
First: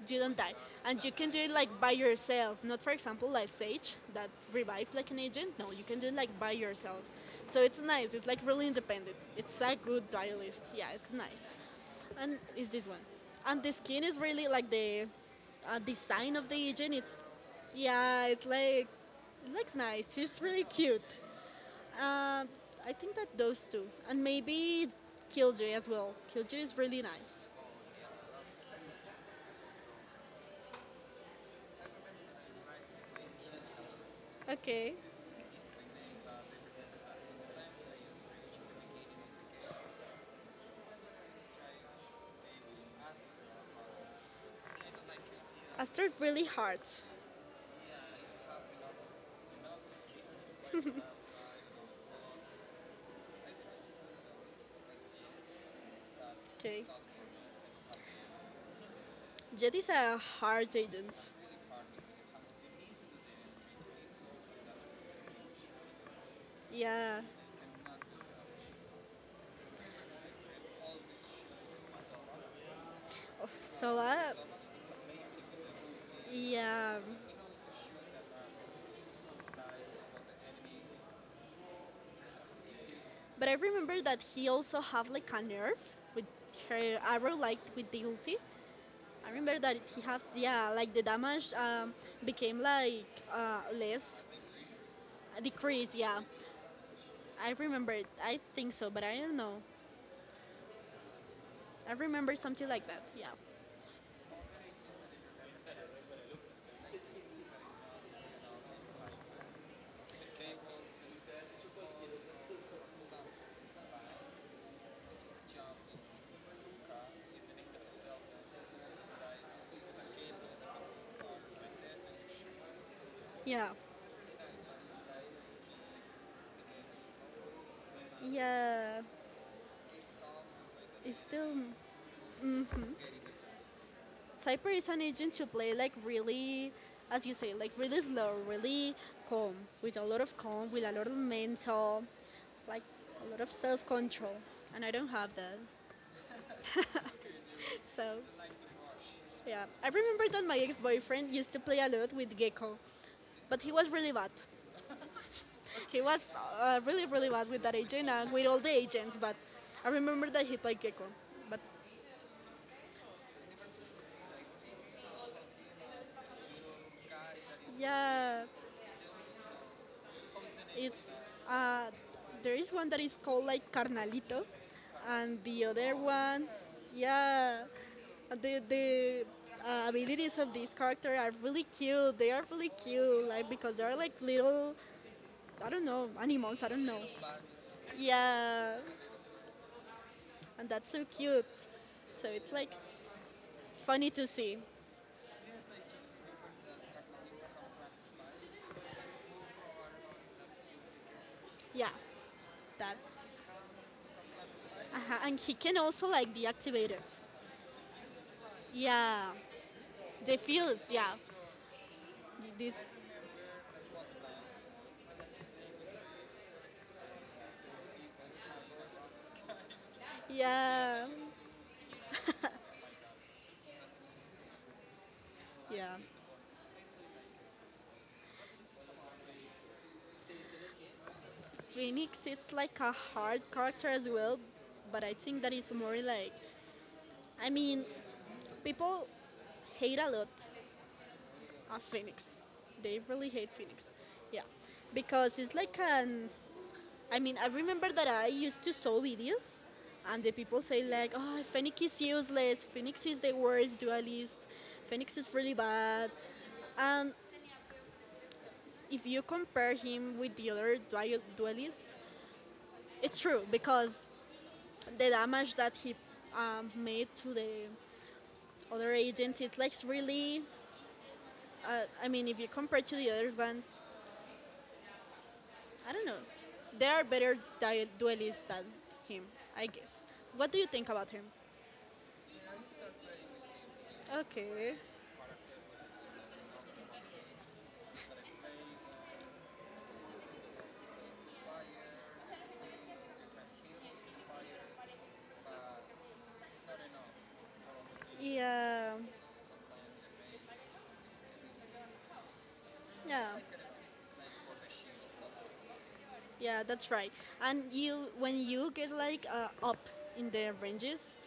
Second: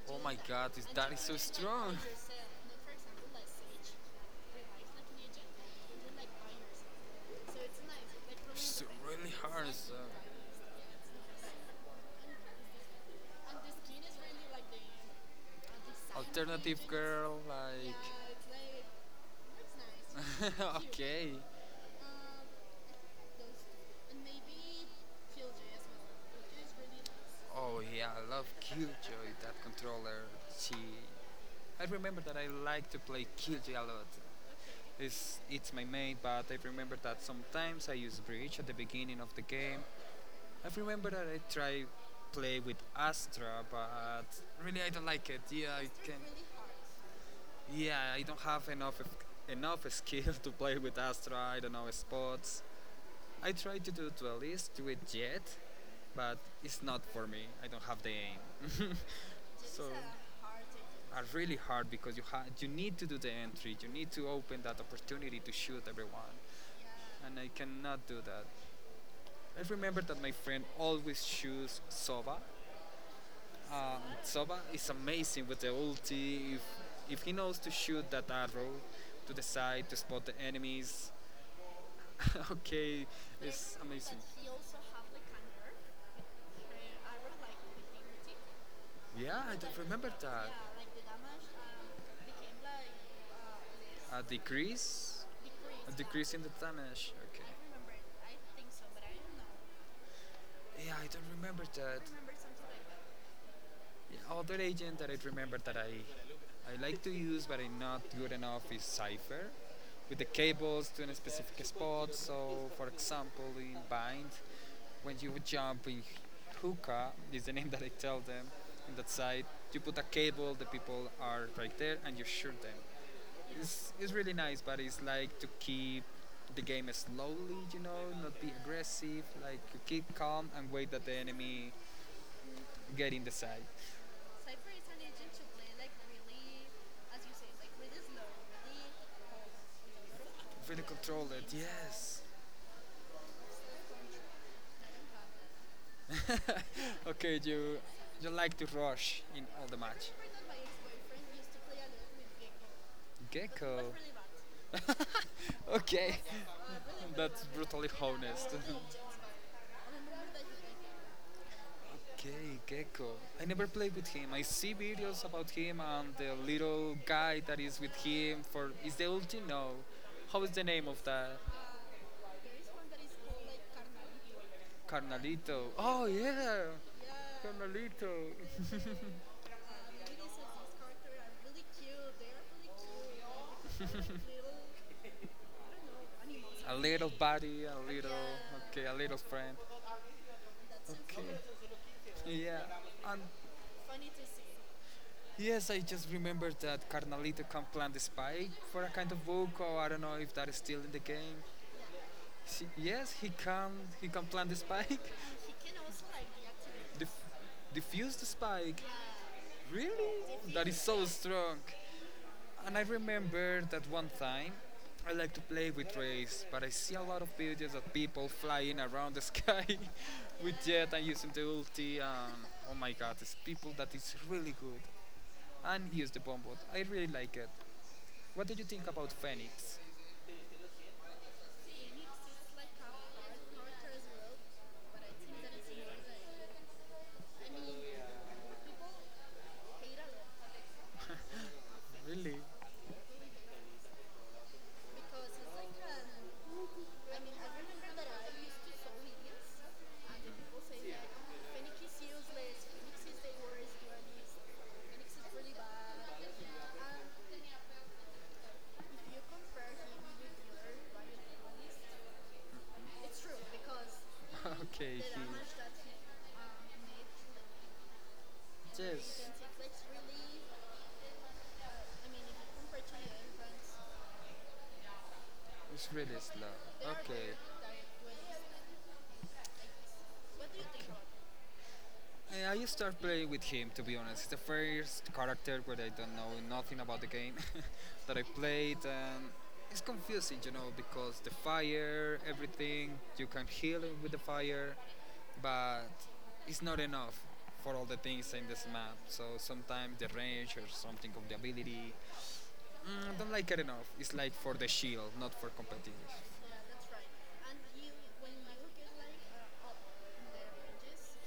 Speaker 1: Oh
Speaker 2: you
Speaker 1: my
Speaker 2: don't die.
Speaker 1: god, is. And you,
Speaker 2: And
Speaker 1: that
Speaker 2: you
Speaker 1: is
Speaker 2: can
Speaker 1: so,
Speaker 2: do
Speaker 1: like,
Speaker 2: it like by
Speaker 1: strong!
Speaker 2: yourself, not for example like Sage that revives like an agent. No, you can do it like by yourself. So it's nice. It's like really
Speaker 1: It's
Speaker 2: independent.
Speaker 1: really
Speaker 2: It's
Speaker 1: hard.
Speaker 2: a
Speaker 1: So.
Speaker 2: good duelist. Yeah, it's nice. And is this one? And the skin is really like the design of the
Speaker 1: Alternative
Speaker 2: agent. It's
Speaker 1: girl,
Speaker 2: yeah, it's like it looks nice. She's
Speaker 1: like.
Speaker 2: really cute.
Speaker 1: Okay.
Speaker 2: Um, I think that those two, and maybe Killjoy as well. Killjoy is really nice.
Speaker 1: Oh yeah, I love Killjoy, that controller. She. I remember that I like to play Killjoy a lot.
Speaker 2: Okay,
Speaker 1: It's my main, but I remember that sometimes I use breach at the beginning of the game. I remember that I try play with Astra, but really I don't like it. Yeah,
Speaker 2: I
Speaker 1: I
Speaker 2: start
Speaker 1: can.
Speaker 2: really hard.
Speaker 1: Yeah, I don't have enough skill to play with Astra. I don't know spots. I try to do to at least do it yet, but it's
Speaker 2: Okay.
Speaker 1: not for me. I don't have the aim.
Speaker 2: Jet
Speaker 1: So
Speaker 2: is a hard
Speaker 1: are
Speaker 2: agent.
Speaker 1: really hard because you need to do the entry, you need to open that opportunity to shoot everyone,
Speaker 2: Yeah.
Speaker 1: and I cannot do that. I remember that my friend always shoots Soba.
Speaker 2: Oh, So
Speaker 1: Uh,
Speaker 2: uh,
Speaker 1: Soba is amazing with the ulti. If
Speaker 2: yeah.
Speaker 1: if he knows to shoot that arrow to the side to spot the enemies, okay,
Speaker 2: But I
Speaker 1: it's
Speaker 2: remember
Speaker 1: amazing.
Speaker 2: that he also have like a nerf with her arrow, like with the ulti. I
Speaker 1: Yeah, I
Speaker 2: remember that
Speaker 1: don't
Speaker 2: he
Speaker 1: remember
Speaker 2: have yeah, like the damage
Speaker 1: that.
Speaker 2: became like less,
Speaker 1: A decrease? A
Speaker 2: decrease. Yeah.
Speaker 1: decrease in the damage. Okay.
Speaker 2: I remember. It. I think
Speaker 1: So,
Speaker 2: so, but I don't know.
Speaker 1: yeah, I don't remember
Speaker 2: I
Speaker 1: that.
Speaker 2: remember
Speaker 1: Like
Speaker 2: something like
Speaker 1: that.
Speaker 2: that. Yeah.
Speaker 1: Yeah, other agent that I remember that I like to use but I'm not good enough is Cypher with the cables to a specific spot. So, for example, in Bind, when you would jump in, Hookah is the name that I tell them, in that side you put a cable, the people are right there and you shoot them.
Speaker 2: Yeah.
Speaker 1: It's really nice, but it's like to keep the game slowly, not be
Speaker 2: Yeah.
Speaker 1: aggressive, like you keep calm and wait that the
Speaker 2: It's still.
Speaker 1: enemy
Speaker 2: Hmm.
Speaker 1: get in the side. So,
Speaker 2: Cyper is an agent to play like really, as you say, like
Speaker 1: like,
Speaker 2: really slow, really calm, with a lot of calm,
Speaker 1: really
Speaker 2: with a lot of
Speaker 1: control it,
Speaker 2: mental,
Speaker 1: yes.
Speaker 2: like a lot of self control. And I don't have that.
Speaker 1: Okay, you
Speaker 2: So,
Speaker 1: you like to rush in
Speaker 2: yeah.
Speaker 1: all the
Speaker 2: I
Speaker 1: match.
Speaker 2: remember that my ex boyfriend used to play a lot with Gecko, but he was
Speaker 1: Gecko.
Speaker 2: really bad. He
Speaker 1: Okay,
Speaker 2: was really,
Speaker 1: that's
Speaker 2: bad with that
Speaker 1: brutally
Speaker 2: agent and with
Speaker 1: honest.
Speaker 2: all the agents, but I remember that he played Gecko. But
Speaker 1: Okay, Gecko. I never played with him. I see videos about him and the little guy that is with
Speaker 2: yeah,
Speaker 1: him for is the ulti? No. How is the name of
Speaker 2: It's
Speaker 1: that?
Speaker 2: uh, there is one that is called like Carnalito, and the
Speaker 1: Carnalito.
Speaker 2: other
Speaker 1: Oh
Speaker 2: one,
Speaker 1: yeah.
Speaker 2: yeah,
Speaker 1: Carnalito.
Speaker 2: the the uh, abilities of this character are really cute. They are really cute, like because they are like little, I don't know, animals. I
Speaker 1: A
Speaker 2: don't know.
Speaker 1: little buddy, a little,
Speaker 2: Yeah,
Speaker 1: okay, a little friend.
Speaker 2: and that's so cute.
Speaker 1: Okay.
Speaker 2: So it's
Speaker 1: Yeah.
Speaker 2: like
Speaker 1: And
Speaker 2: funny to see.
Speaker 1: yes, I just remembered that Carnalito can plant the spike for a kind of book, or I don't know if that is still in the game.
Speaker 2: Yeah,
Speaker 1: She,
Speaker 2: that.
Speaker 1: yes, he can. He can plant the spike.
Speaker 2: Uh-huh. And he can also like deactivate it.
Speaker 1: Dif- diffuse the spike.
Speaker 2: Yeah,
Speaker 1: Really? That is
Speaker 2: defuse.
Speaker 1: so
Speaker 2: Yeah,
Speaker 1: strong.
Speaker 2: this.
Speaker 1: And I remember that one time I like to play with rays, but I see a lot of videos of people flying around the sky with jet and
Speaker 2: Yeah,
Speaker 1: using the ulti. And oh my god, it's people that is really good. And
Speaker 2: yeah.
Speaker 1: here's the bomb bot. I really like it. What do you think about Phoenix?
Speaker 2: Phoenix, it's like a hard character as well, but I think that it's more like, I mean, people hate a lot of
Speaker 1: Really?
Speaker 2: Phoenix. They really hate Phoenix. Yeah, because it's like an. I mean, I remember that I used to saw videos, and the people say like, "Oh, Phoenix is useless. Phoenix is the worst dualist. Phoenix is really bad." And if you compare him with the other dualist, it's true because
Speaker 1: Okay,
Speaker 2: the
Speaker 1: he.
Speaker 2: damage that he made to the other
Speaker 1: Yes,
Speaker 2: agents, it's like really, I mean, if you compare to the other ones,
Speaker 1: it's
Speaker 2: I don't
Speaker 1: really
Speaker 2: know. There are
Speaker 1: slow.
Speaker 2: better duelists than him, I guess. What do you think
Speaker 1: Okay.
Speaker 2: about him?
Speaker 1: I start playing with him, to be honest. It's the
Speaker 2: Okay.
Speaker 1: first character where I don't know nothing about the game that I played, and it's confusing, because the fire, everything you can heal with the fire, but it's not enough for all the things in this
Speaker 2: Yeah.
Speaker 1: map. So sometimes the range or something of the ability, I
Speaker 2: Yeah.
Speaker 1: don't like it enough. It's like for the shield, not for competitive.
Speaker 2: Yeah, that's right. And you, when you get like up in the ranges,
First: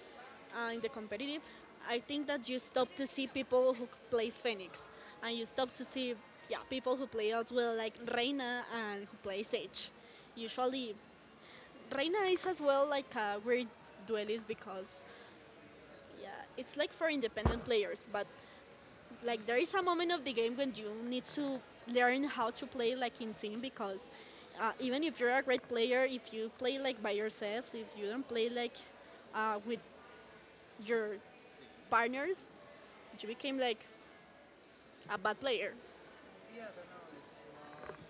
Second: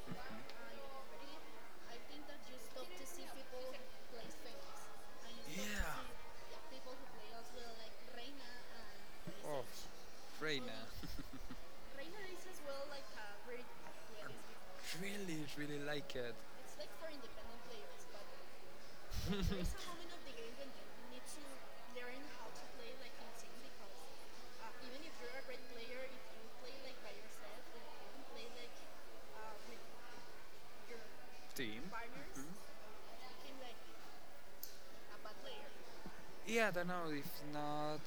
Speaker 2: in the competitive, I think that you stop to see people who plays Phoenix, and you
Speaker 1: Yeah.
Speaker 2: stop to see yeah people who play as well like Reina and who plays
Speaker 1: Oh,
Speaker 2: Sage.
Speaker 1: Reina.
Speaker 2: Usually, Reina is as well like a weird duelist because
Speaker 1: Really, really like
Speaker 2: yeah
Speaker 1: it.
Speaker 2: it's like for independent players, but like there is a moment of the game when you need to learn how to play like in team because. Even if you're a great player, if you play like by yourself, if you don't play like with your
Speaker 1: Team.
Speaker 2: partners, you became like a bad player.
Speaker 1: Mhm. Yeah, I don't know if not,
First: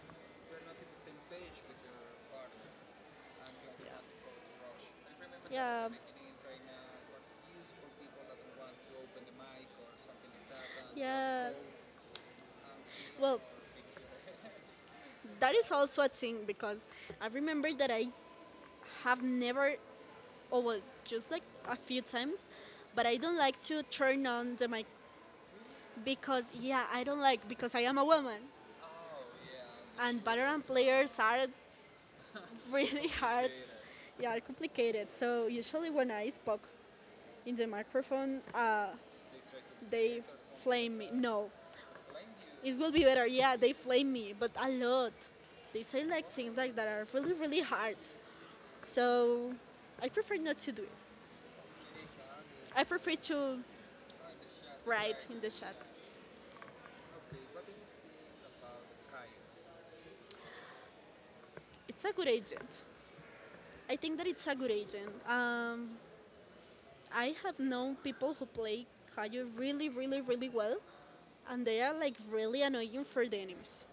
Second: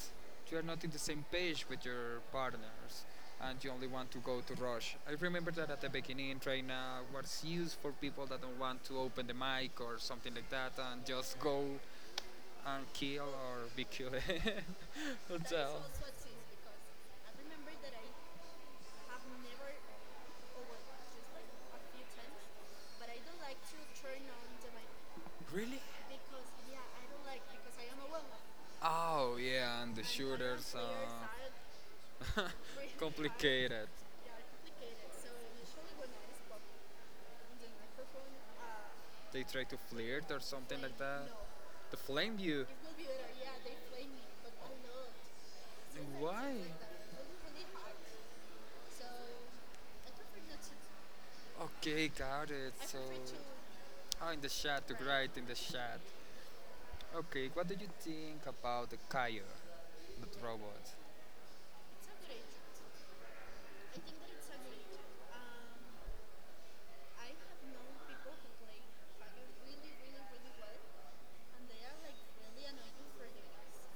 Speaker 1: you are not in the same page with your partners and you only want to go to Rush. I remember
Speaker 2: Yeah.
Speaker 1: that at
Speaker 2: Yeah.
Speaker 1: the beginning, Traina was used for people that don't want to open the mic or something like that and just
Speaker 2: Yeah.
Speaker 1: go and kill
Speaker 2: Well,
Speaker 1: or be killed. That
Speaker 2: that
Speaker 1: so,
Speaker 2: is also a thing because I remember that I have never, oh
Speaker 1: well,
Speaker 2: well, just like a few
Speaker 1: like
Speaker 2: times, but I don't like to
Speaker 1: like
Speaker 2: turn on the mic
Speaker 1: really?
Speaker 2: because yeah, I don't
Speaker 1: Like,
Speaker 2: like because I am a woman
Speaker 1: oh yeah, and the
Speaker 2: and veteran
Speaker 1: shooters
Speaker 2: players
Speaker 1: are
Speaker 2: are really hard,
Speaker 1: complicated.
Speaker 2: yeah, complicated. So usually when I spoke in the microphone,
Speaker 1: They try to
Speaker 2: they
Speaker 1: flirt or something like
Speaker 2: flame me.
Speaker 1: that.
Speaker 2: No,
Speaker 1: To flame you.
Speaker 2: it will be better. Yeah, they flame me, but a lot. They say like
Speaker 1: Why?
Speaker 2: things like that are really really hard. So I prefer not to do it.
Speaker 1: Okay, got it.
Speaker 2: I
Speaker 1: So,
Speaker 2: prefer to
Speaker 1: oh, in the chat, to
Speaker 2: write
Speaker 1: write
Speaker 2: in
Speaker 1: in
Speaker 2: the
Speaker 1: the
Speaker 2: chat.
Speaker 1: chat. Okay, what do you think about the Kaio, the robot?
Speaker 2: It's a good agent. I think that it's a good agent. I have known people who play Kayo really really well, and they are like really annoying for the enemies.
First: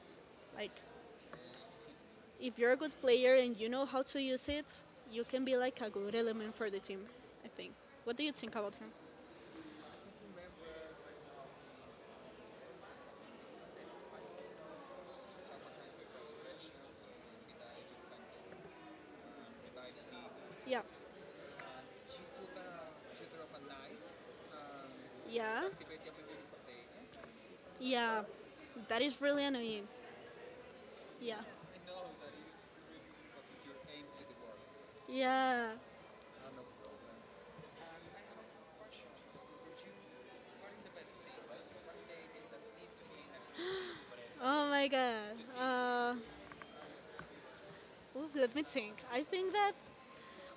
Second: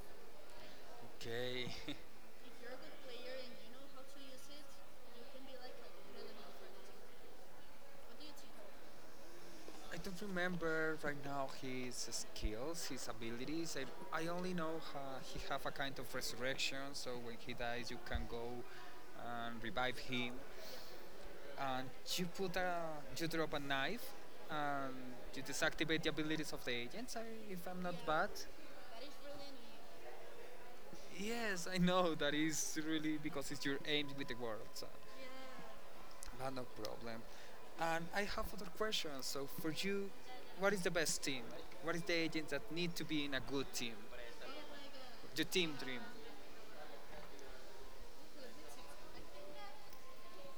Speaker 2: Like,
Speaker 1: Okay.
Speaker 2: if you're a good player and you know how to use it, you can be like a good element for the team, I think. What do you think about him?
Speaker 1: I don't remember right now his skills, his abilities. I only know he have a kind of resurrection, so when he dies, you can go and revive him.
Speaker 2: Yeah.
Speaker 1: And you put a, you drop a knife, and you
Speaker 2: Yeah.
Speaker 1: deactivate the abilities of the agents. If I'm not
Speaker 2: Yeah.
Speaker 1: bad.
Speaker 2: That is really annoying. Yeah.
Speaker 1: Yes, I know that is really because it's your aim with the world. So.
Speaker 2: Yeah.
Speaker 1: But no problem. And I have other questions. So, for you, what is the best team? Like, what is the agents that need to be in a good team?
Speaker 2: Oh my god.
Speaker 1: The team dream.
Speaker 2: Let me think. I think that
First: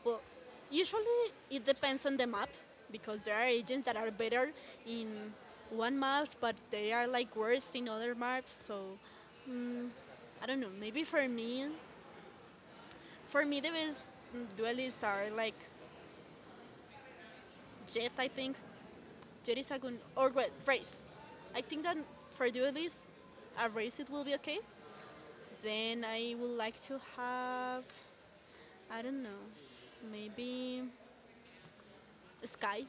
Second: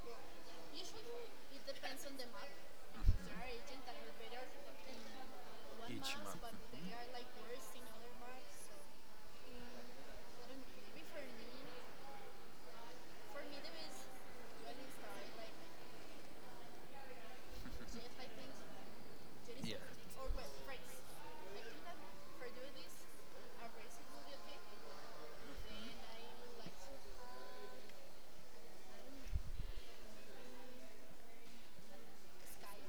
Speaker 2: well, usually it depends on the map because there are agents that are better in one
Speaker 1: Each
Speaker 2: maps,
Speaker 1: map.
Speaker 2: but they are like worse in other maps. So I don't know. Maybe for me, the best duelists are like Jet. I think Jet is a
Speaker 1: Yeah.
Speaker 2: good or wait, race. I think that for duelists, a race it will be okay. Then I would like to have I don't know, maybe Sky.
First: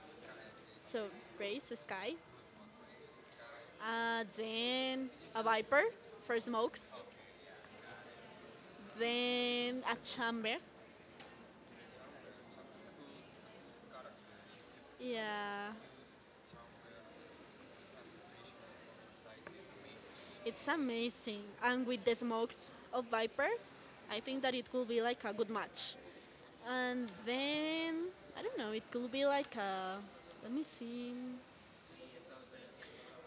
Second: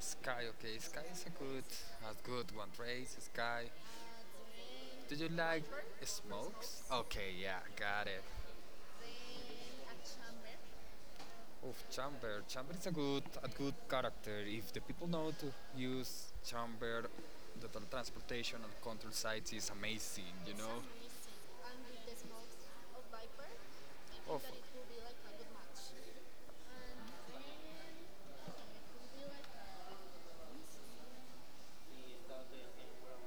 Speaker 1: Sky, okay. Sky
Speaker 2: So
Speaker 1: is a good,
Speaker 2: race Sky.
Speaker 1: a good one. Race Sky.
Speaker 2: Then
Speaker 1: Do you
Speaker 2: a
Speaker 1: like
Speaker 2: viper for
Speaker 1: smokes?
Speaker 2: smokes.
Speaker 1: Okay, yeah, got it.
Speaker 2: Then a chamber.
Speaker 1: Of chamber is a good character. If the people know to
Speaker 2: Yeah,
Speaker 1: use chamber, the transportation and control sites is amazing. You
Speaker 2: it's
Speaker 1: know.
Speaker 2: amazing. And with the smokes of viper, I think
Speaker 1: Of
Speaker 2: that it could be like a good match. And then I don't know. It could be like a let me see.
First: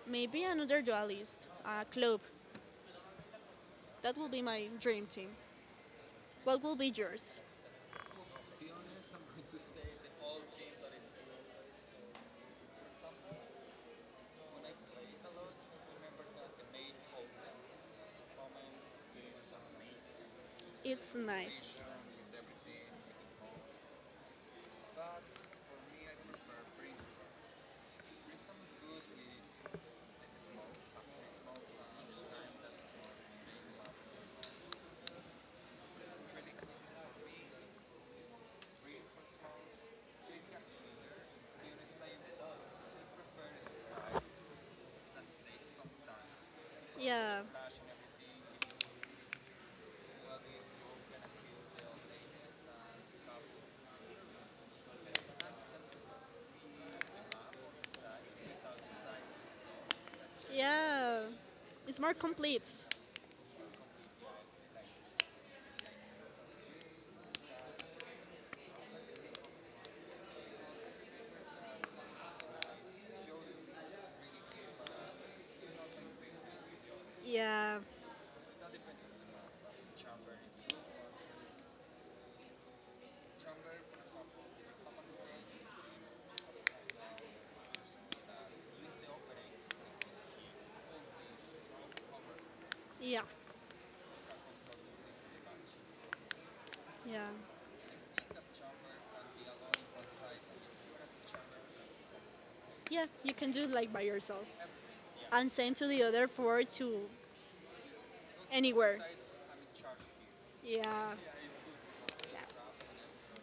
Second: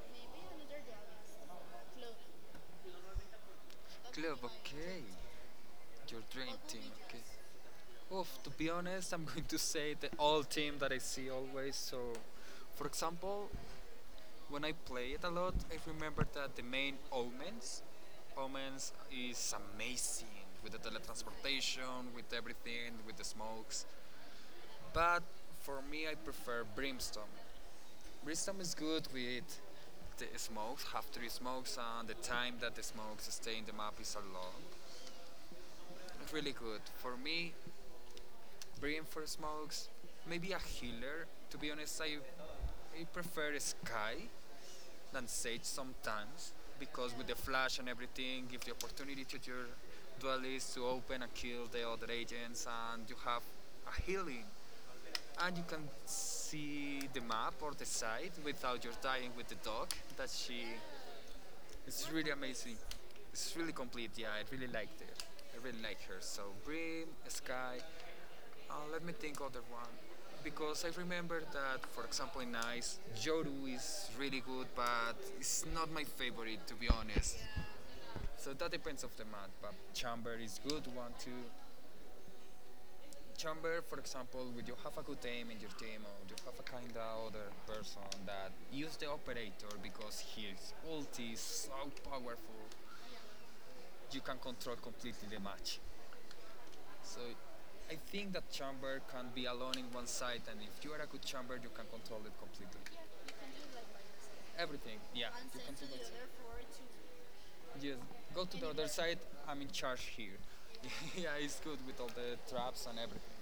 Speaker 2: Maybe another dualist, a club. That will
Speaker 1: club,
Speaker 2: be my
Speaker 1: okay.
Speaker 2: dream team.
Speaker 1: Your dream,
Speaker 2: What will be
Speaker 1: okay.
Speaker 2: yours?
Speaker 1: Of, to be honest, I'm going to say the all team that I see always. So, for example, when I play it a lot, I remember that the main Omens is amazing with the
Speaker 2: It's nice.
Speaker 1: teletransportation, with everything, with the smokes. But for me, I prefer Brimstone. Brimstone is good with the smokes, have three smokes, and the time that the smokes stay in the map is a long. Really good. For me, Brim for smokes, maybe a healer. To be honest, I prefer Sky than Sage sometimes because with the
Speaker 2: Yeah,
Speaker 1: flash and everything, give the opportunity to your duelists to open and kill the other agents, and you have a healing, and you can see the map or the side without your dying with the dog. That she,
Speaker 2: yeah. It's
Speaker 1: it's
Speaker 2: more
Speaker 1: really
Speaker 2: complete.
Speaker 1: amazing. It's really complete. Yeah, I really liked it. I really like her. So Brim, Sky, let me think other one. Because I remember that, for example, in Ice, Joru is really good, but it's not my favorite, to be honest.
Speaker 2: Yeah,
Speaker 1: So that depends of the month, but Chamber is good one too. Chamber, for example, when you have a good aim in your team or you have a kind of other person that use the operator because his ulti is so powerful,
Speaker 2: yeah,
Speaker 1: you can control completely the match. So
Speaker 2: yeah,
Speaker 1: I think that chamber can be alone in one side, and if you are a good chamber, you can control it completely.
Speaker 2: yeah. You can do it like by yourself
Speaker 1: Everything, yeah.
Speaker 2: and send to the other for to
Speaker 1: Yes, go to the other
Speaker 2: anywhere.
Speaker 1: side. I'm in charge here.
Speaker 2: Yeah,
Speaker 1: Yeah, it's good with all the traps and everything.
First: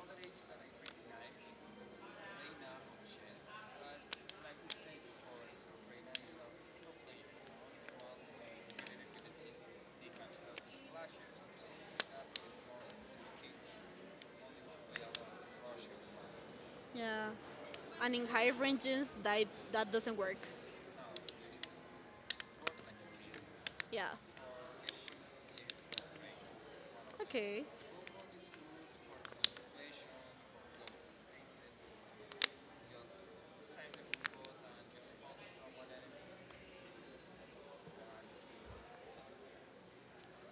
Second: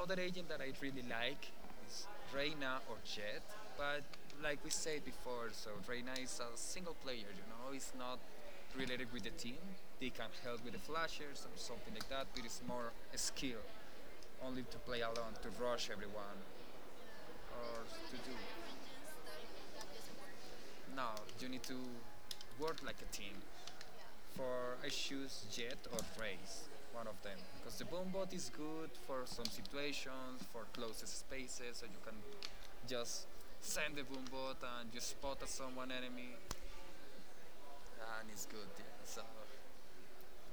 Speaker 1: Other agent that I really like is Reina or Jet, but like we said before, so Reina is a single player, you know, it's not related with the team. They can help with the flashers or something like that, but it's more a skill, only to play alone, to rush everyone,
Speaker 2: yeah.
Speaker 1: or
Speaker 2: And
Speaker 1: to
Speaker 2: in
Speaker 1: do.
Speaker 2: high ranges, that doesn't work.
Speaker 1: No, you need to work like a team.
Speaker 2: Yeah.
Speaker 1: For I choose jet or phrase, one of them,
Speaker 2: Okay.
Speaker 1: because the bombot is good for some situations, for closed spaces, so you can just send the bombot and you spot at someone enemy, and it's good. Yeah. So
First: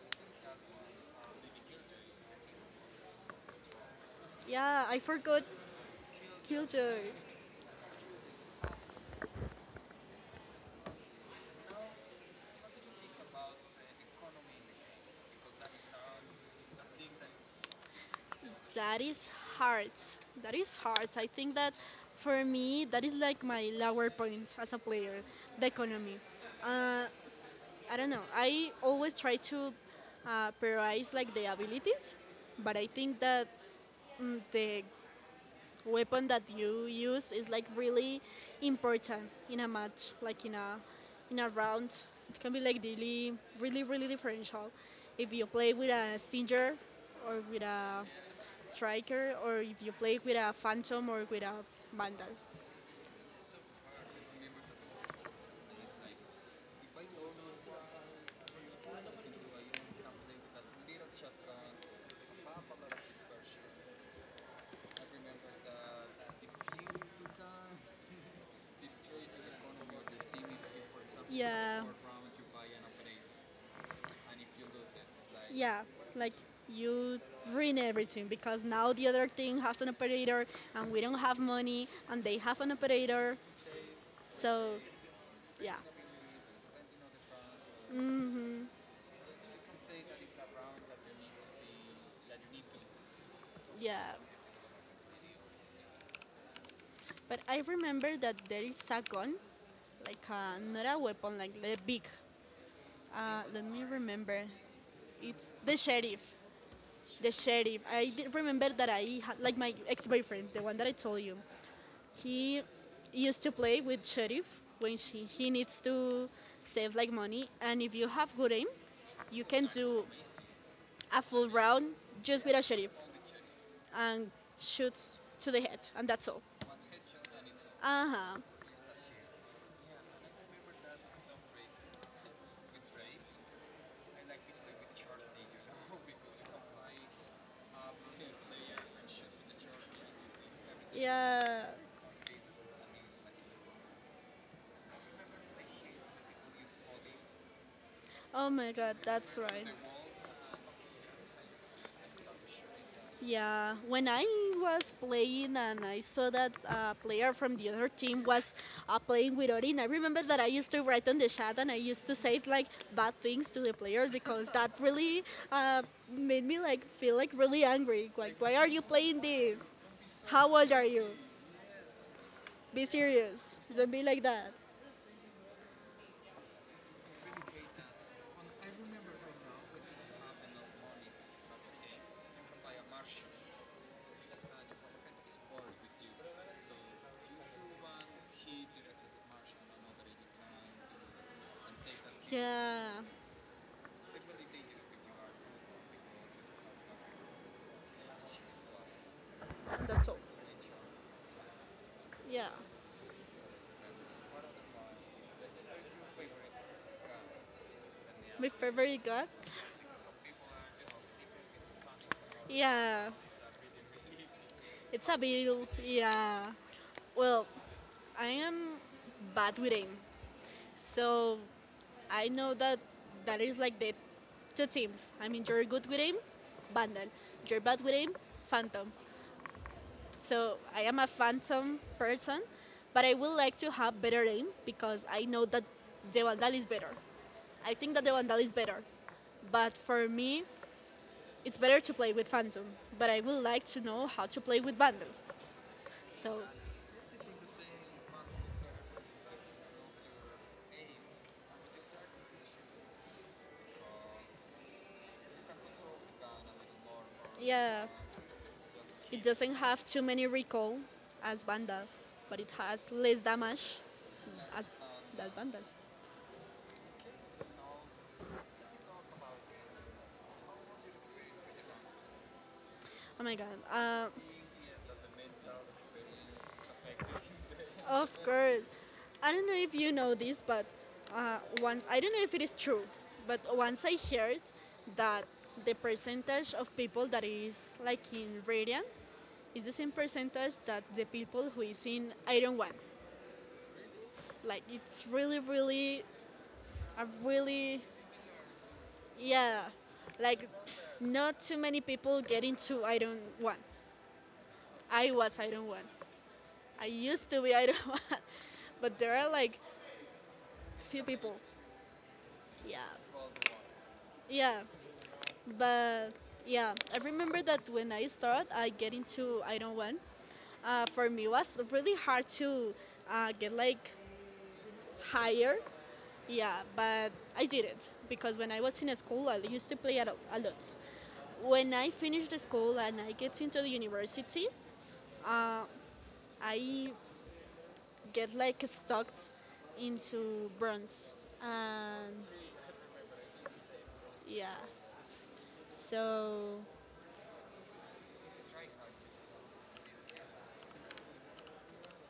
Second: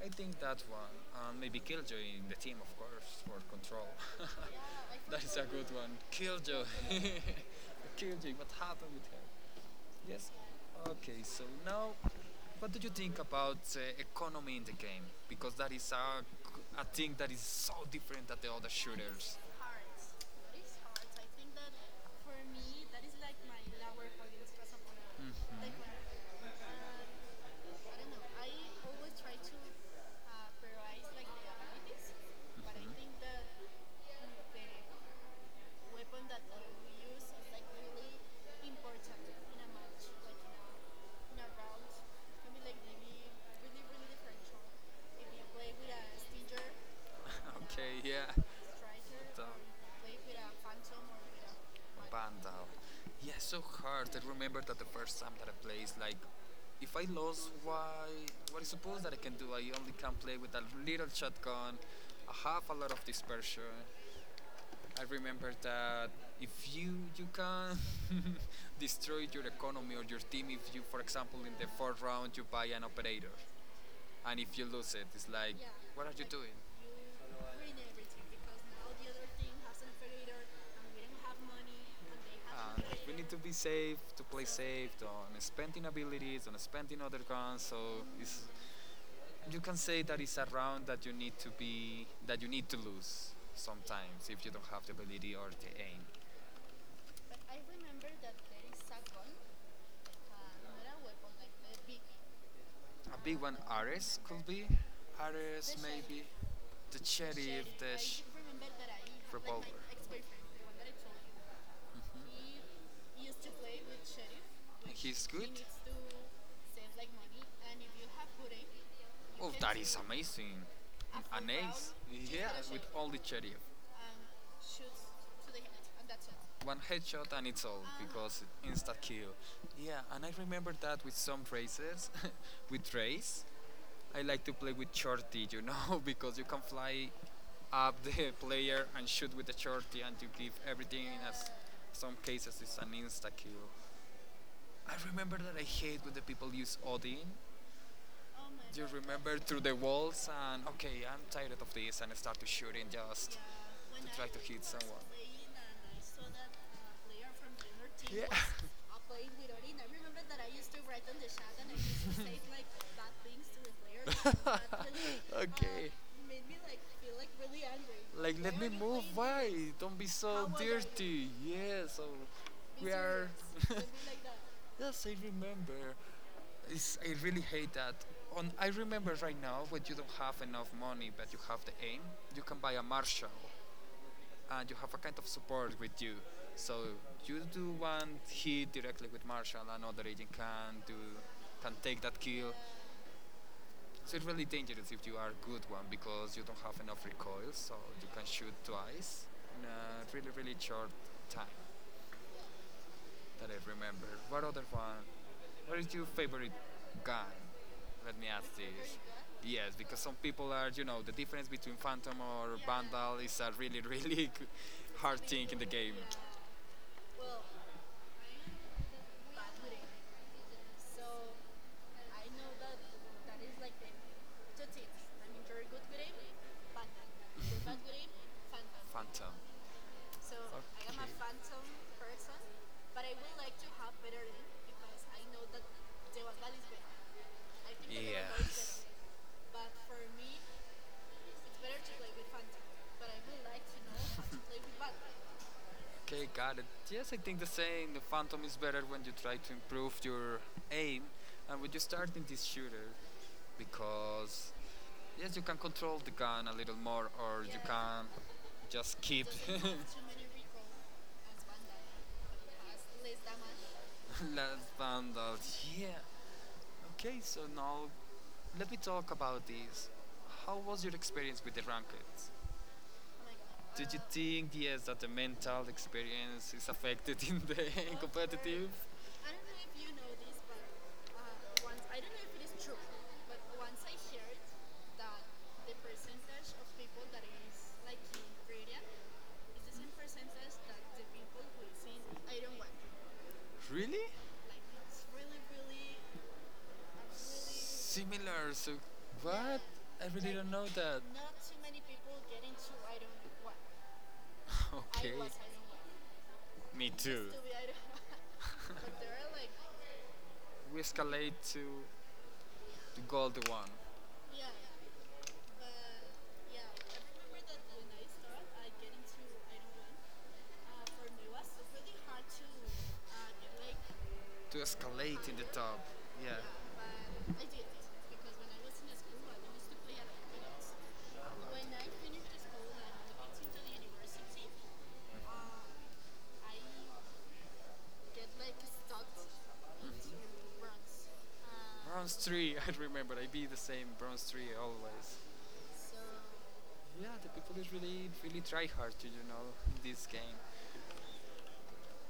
Speaker 1: I think that one, and maybe Killjoy in the team, of course, for control.
Speaker 2: Yeah, I
Speaker 1: That is
Speaker 2: forgot
Speaker 1: a good one. Killjoy,
Speaker 2: Killjoy.
Speaker 1: Killjoy, what happened with her? Yes. Okay. So now, what do you think about economy in the game? Because that is a thing that is so different than the other
Speaker 2: That is
Speaker 1: shooters.
Speaker 2: hard. That is hard. I think that for me, that is like my lower point as a player,
Speaker 1: Mhm.
Speaker 2: the economy. I don't know. I always try to prioritize like the abilities, but I think that the weapon that you use is like really important in a match, like in a round. It can
Speaker 1: Like
Speaker 2: be
Speaker 1: really,
Speaker 2: like
Speaker 1: really,
Speaker 2: really, really,
Speaker 1: really
Speaker 2: really differential. If you play with a stinger or with
Speaker 1: okay,
Speaker 2: a
Speaker 1: yeah. Striker,
Speaker 2: striker,
Speaker 1: but,
Speaker 2: or if you play with a phantom or with a vandal.
Speaker 1: Vandal. Yeah, so hard. I remember that the first time that I played, it's like, if I lose, why? What is supposed that I can do? I only can play with a little shotgun. I have a lot of dispersion. I remember that if you can destroy your economy or your team if you, for example, in the
Speaker 2: Yeah.
Speaker 1: fourth round you buy an operator, and if you lose it, it's like,
Speaker 2: Yeah,
Speaker 1: what are you
Speaker 2: like
Speaker 1: doing?
Speaker 2: you ruin everything because now the other team has an operator and we don't have money and they have an
Speaker 1: Uh, we need to
Speaker 2: operator.
Speaker 1: be safe, to play
Speaker 2: So,
Speaker 1: safe, on
Speaker 2: yeah.
Speaker 1: spending abilities, on spending other guns. So it's,
Speaker 2: hmm
Speaker 1: you can say that it's a round that you need to be that you need to lose
Speaker 2: Yeah.
Speaker 1: sometimes if you don't have the ability or the aim.
Speaker 2: But I remember that there
Speaker 1: uh,
Speaker 2: is a gun, like a, not a weapon, like the big.
Speaker 1: A big one,
Speaker 2: Let me
Speaker 1: Ares
Speaker 2: remember.
Speaker 1: could be.
Speaker 2: It's
Speaker 1: Ares,
Speaker 2: the sheriff.
Speaker 1: maybe. The
Speaker 2: The
Speaker 1: sheriff,
Speaker 2: sheriff. I did remember that I had, like my
Speaker 1: revolver.
Speaker 2: ex boyfriend, the one that I told you.
Speaker 1: Hmm.
Speaker 2: He used to play with Sheriff when
Speaker 1: He's
Speaker 2: he
Speaker 1: good.
Speaker 2: needs to save like money, and if you have good aim, you
Speaker 1: Oh,
Speaker 2: can
Speaker 1: that is
Speaker 2: do
Speaker 1: amazing.
Speaker 2: a full
Speaker 1: An
Speaker 2: round
Speaker 1: ace.
Speaker 2: just
Speaker 1: Yeah,
Speaker 2: with a
Speaker 1: with
Speaker 2: Sheriff
Speaker 1: all the sheriff.
Speaker 2: and shoot to the head, and that's all.
Speaker 1: One headshot and it's all
Speaker 2: Uh huh.
Speaker 1: because insta kill. Yeah, and I remember that with some races, with race, I like to play with shorty, because you can fly up the player and shoot with the shorty and you give everything in as
Speaker 2: Yeah.
Speaker 1: some cases it's an insta kill. I remember that I hate when the people use Odin.
Speaker 2: Oh my
Speaker 1: You
Speaker 2: god, that's
Speaker 1: remember through
Speaker 2: right.
Speaker 1: the walls and okay, I'm tired of this and I start to shooting just
Speaker 2: Yeah, when I was
Speaker 1: someone.
Speaker 2: playing and I saw that a player from the other team
Speaker 1: Yeah.
Speaker 2: was playing with Orin, I remember that I used to write on the chat and I used to say like bad things to the players because that really uh,
Speaker 1: okay.
Speaker 2: made me like feel like really angry. Like,
Speaker 1: Like,
Speaker 2: why
Speaker 1: let
Speaker 2: are
Speaker 1: me
Speaker 2: you
Speaker 1: move.
Speaker 2: playing
Speaker 1: Why?
Speaker 2: this?
Speaker 1: Don't be so
Speaker 2: How old are you?
Speaker 1: dirty. Yeah, so
Speaker 2: Be
Speaker 1: we are.
Speaker 2: serious. Don't be like that.
Speaker 1: Yes, I remember. It's, I really hate that. On, I remember right now when you don't have enough money but you have the aim, you can buy a Marshall and you have a kind of support with you. So you do one hit directly with Marshall, another agent can do can take that kill.
Speaker 2: Yeah,
Speaker 1: So it's really dangerous if you are a good one because you don't have enough recoil, so you can shoot twice in
Speaker 2: that's
Speaker 1: a
Speaker 2: all.
Speaker 1: really really short time
Speaker 2: Yeah,
Speaker 1: that I remember. What other one? What is your favorite gun? Let me ask
Speaker 2: my
Speaker 1: this.
Speaker 2: favorite god.
Speaker 1: Yes, because some people are, the difference between Phantom or
Speaker 2: Yeah,
Speaker 1: Vandal is a really really
Speaker 2: it's a
Speaker 1: hard thing in the
Speaker 2: beetle.
Speaker 1: game.
Speaker 2: Yeah. Well, I am bad with aim, so I know that that is like the two teams. I mean, you're good with aim, Vandal. You're
Speaker 1: Phantom.
Speaker 2: bad with aim, Phantom.
Speaker 1: Phantom. So
Speaker 2: So I
Speaker 1: a
Speaker 2: am a Phantom person, but
Speaker 1: person
Speaker 2: I
Speaker 1: is
Speaker 2: would like to have better aim because I know
Speaker 1: dealt
Speaker 2: that
Speaker 1: with.
Speaker 2: the Vandal is better.
Speaker 1: I
Speaker 2: I
Speaker 1: think the
Speaker 2: think that the
Speaker 1: yeah.
Speaker 2: Vandal is better,
Speaker 1: Person-
Speaker 2: but for me, it's better to play with
Speaker 1: but
Speaker 2: Phantom.
Speaker 1: to
Speaker 2: But I would like to
Speaker 1: know.
Speaker 2: know how to play with Vandal.
Speaker 1: Okay,
Speaker 2: So
Speaker 1: got it. Yes, I think the saying the Phantom is better when you try to improve your aim and when you start in this shooter because yes, you can control the gun a little more or you
Speaker 2: yeah,
Speaker 1: can just
Speaker 2: it
Speaker 1: keep. Doesn't
Speaker 2: doesn't
Speaker 1: have too
Speaker 2: have too
Speaker 1: many
Speaker 2: many
Speaker 1: recoil
Speaker 2: recall as Vandal,
Speaker 1: as Vandal
Speaker 2: but it
Speaker 1: but has
Speaker 2: has less
Speaker 1: less
Speaker 2: damage
Speaker 1: damage.
Speaker 2: as
Speaker 1: Let's
Speaker 2: that Vandal.
Speaker 1: yeah. Okay, so now let me talk about this. How was your experience with the rankings?
Speaker 2: Oh my god!
Speaker 1: Did you think yes that the mental experience is affected in the
Speaker 2: Of course,
Speaker 1: competitive?
Speaker 2: I don't know if you know this, but
Speaker 1: uh,
Speaker 2: once
Speaker 1: I
Speaker 2: I
Speaker 1: don't
Speaker 2: don't
Speaker 1: know
Speaker 2: know
Speaker 1: if
Speaker 2: if it
Speaker 1: it
Speaker 2: is
Speaker 1: is true,
Speaker 2: true,
Speaker 1: but
Speaker 2: but
Speaker 1: the
Speaker 2: once I heard
Speaker 1: punch
Speaker 2: that the
Speaker 1: of
Speaker 2: percentage of people that
Speaker 1: is
Speaker 2: is
Speaker 1: like
Speaker 2: like
Speaker 1: in
Speaker 2: in
Speaker 1: Korea
Speaker 2: Radiant
Speaker 1: is
Speaker 2: it's the
Speaker 1: the same
Speaker 2: same percentage
Speaker 1: that
Speaker 2: that the
Speaker 1: the people
Speaker 2: people who
Speaker 1: who is
Speaker 2: is
Speaker 1: saying
Speaker 2: in
Speaker 1: I don't
Speaker 2: Iron
Speaker 1: want.
Speaker 2: One.
Speaker 1: Really? Like
Speaker 2: Like
Speaker 1: it's
Speaker 2: it's really,
Speaker 1: really
Speaker 2: really, a really,
Speaker 1: absurd. Similar. So what?
Speaker 2: yeah.
Speaker 1: I really
Speaker 2: Like
Speaker 1: don't know that.
Speaker 2: not
Speaker 1: It's-
Speaker 2: too many people get
Speaker 1: it's
Speaker 2: into Iron
Speaker 1: don't want.
Speaker 2: One.
Speaker 1: I
Speaker 2: I
Speaker 1: okay. Was I don't
Speaker 2: was Iron One.
Speaker 1: want.
Speaker 2: I
Speaker 1: Me too.
Speaker 2: used to be Iron One, but
Speaker 1: But there
Speaker 2: there are
Speaker 1: are like
Speaker 2: like
Speaker 1: we
Speaker 2: few
Speaker 1: escalate
Speaker 2: people.
Speaker 1: to
Speaker 2: Yeah,
Speaker 1: the gold one. Yeah.
Speaker 2: yeah. But yeah,
Speaker 1: Yeah.
Speaker 2: I remember that when I started, I get into Iron One. For me it was really hard to get like
Speaker 1: To escalate in the
Speaker 2: higher.
Speaker 1: top. Yeah.
Speaker 2: Yeah,
Speaker 1: But
Speaker 2: but
Speaker 1: I
Speaker 2: I
Speaker 1: did this
Speaker 2: didn't
Speaker 1: because
Speaker 2: because
Speaker 1: I
Speaker 2: when I was in school, I
Speaker 1: used
Speaker 2: used
Speaker 1: to
Speaker 2: to play
Speaker 1: pick up
Speaker 2: a lot.
Speaker 1: videos. When
Speaker 2: When
Speaker 1: I
Speaker 2: I
Speaker 1: finished
Speaker 2: finish the
Speaker 1: this at
Speaker 2: school and I get into the university,
Speaker 1: university, I
Speaker 2: I
Speaker 1: get
Speaker 2: get like
Speaker 1: this into
Speaker 2: stuck into
Speaker 1: Bronze.
Speaker 2: bronze. And
Speaker 1: Bronze 3, I remember, I be the same bronze
Speaker 2: yeah,
Speaker 1: 3 always. So
Speaker 2: so
Speaker 1: yeah, the people is really really try hard to this game.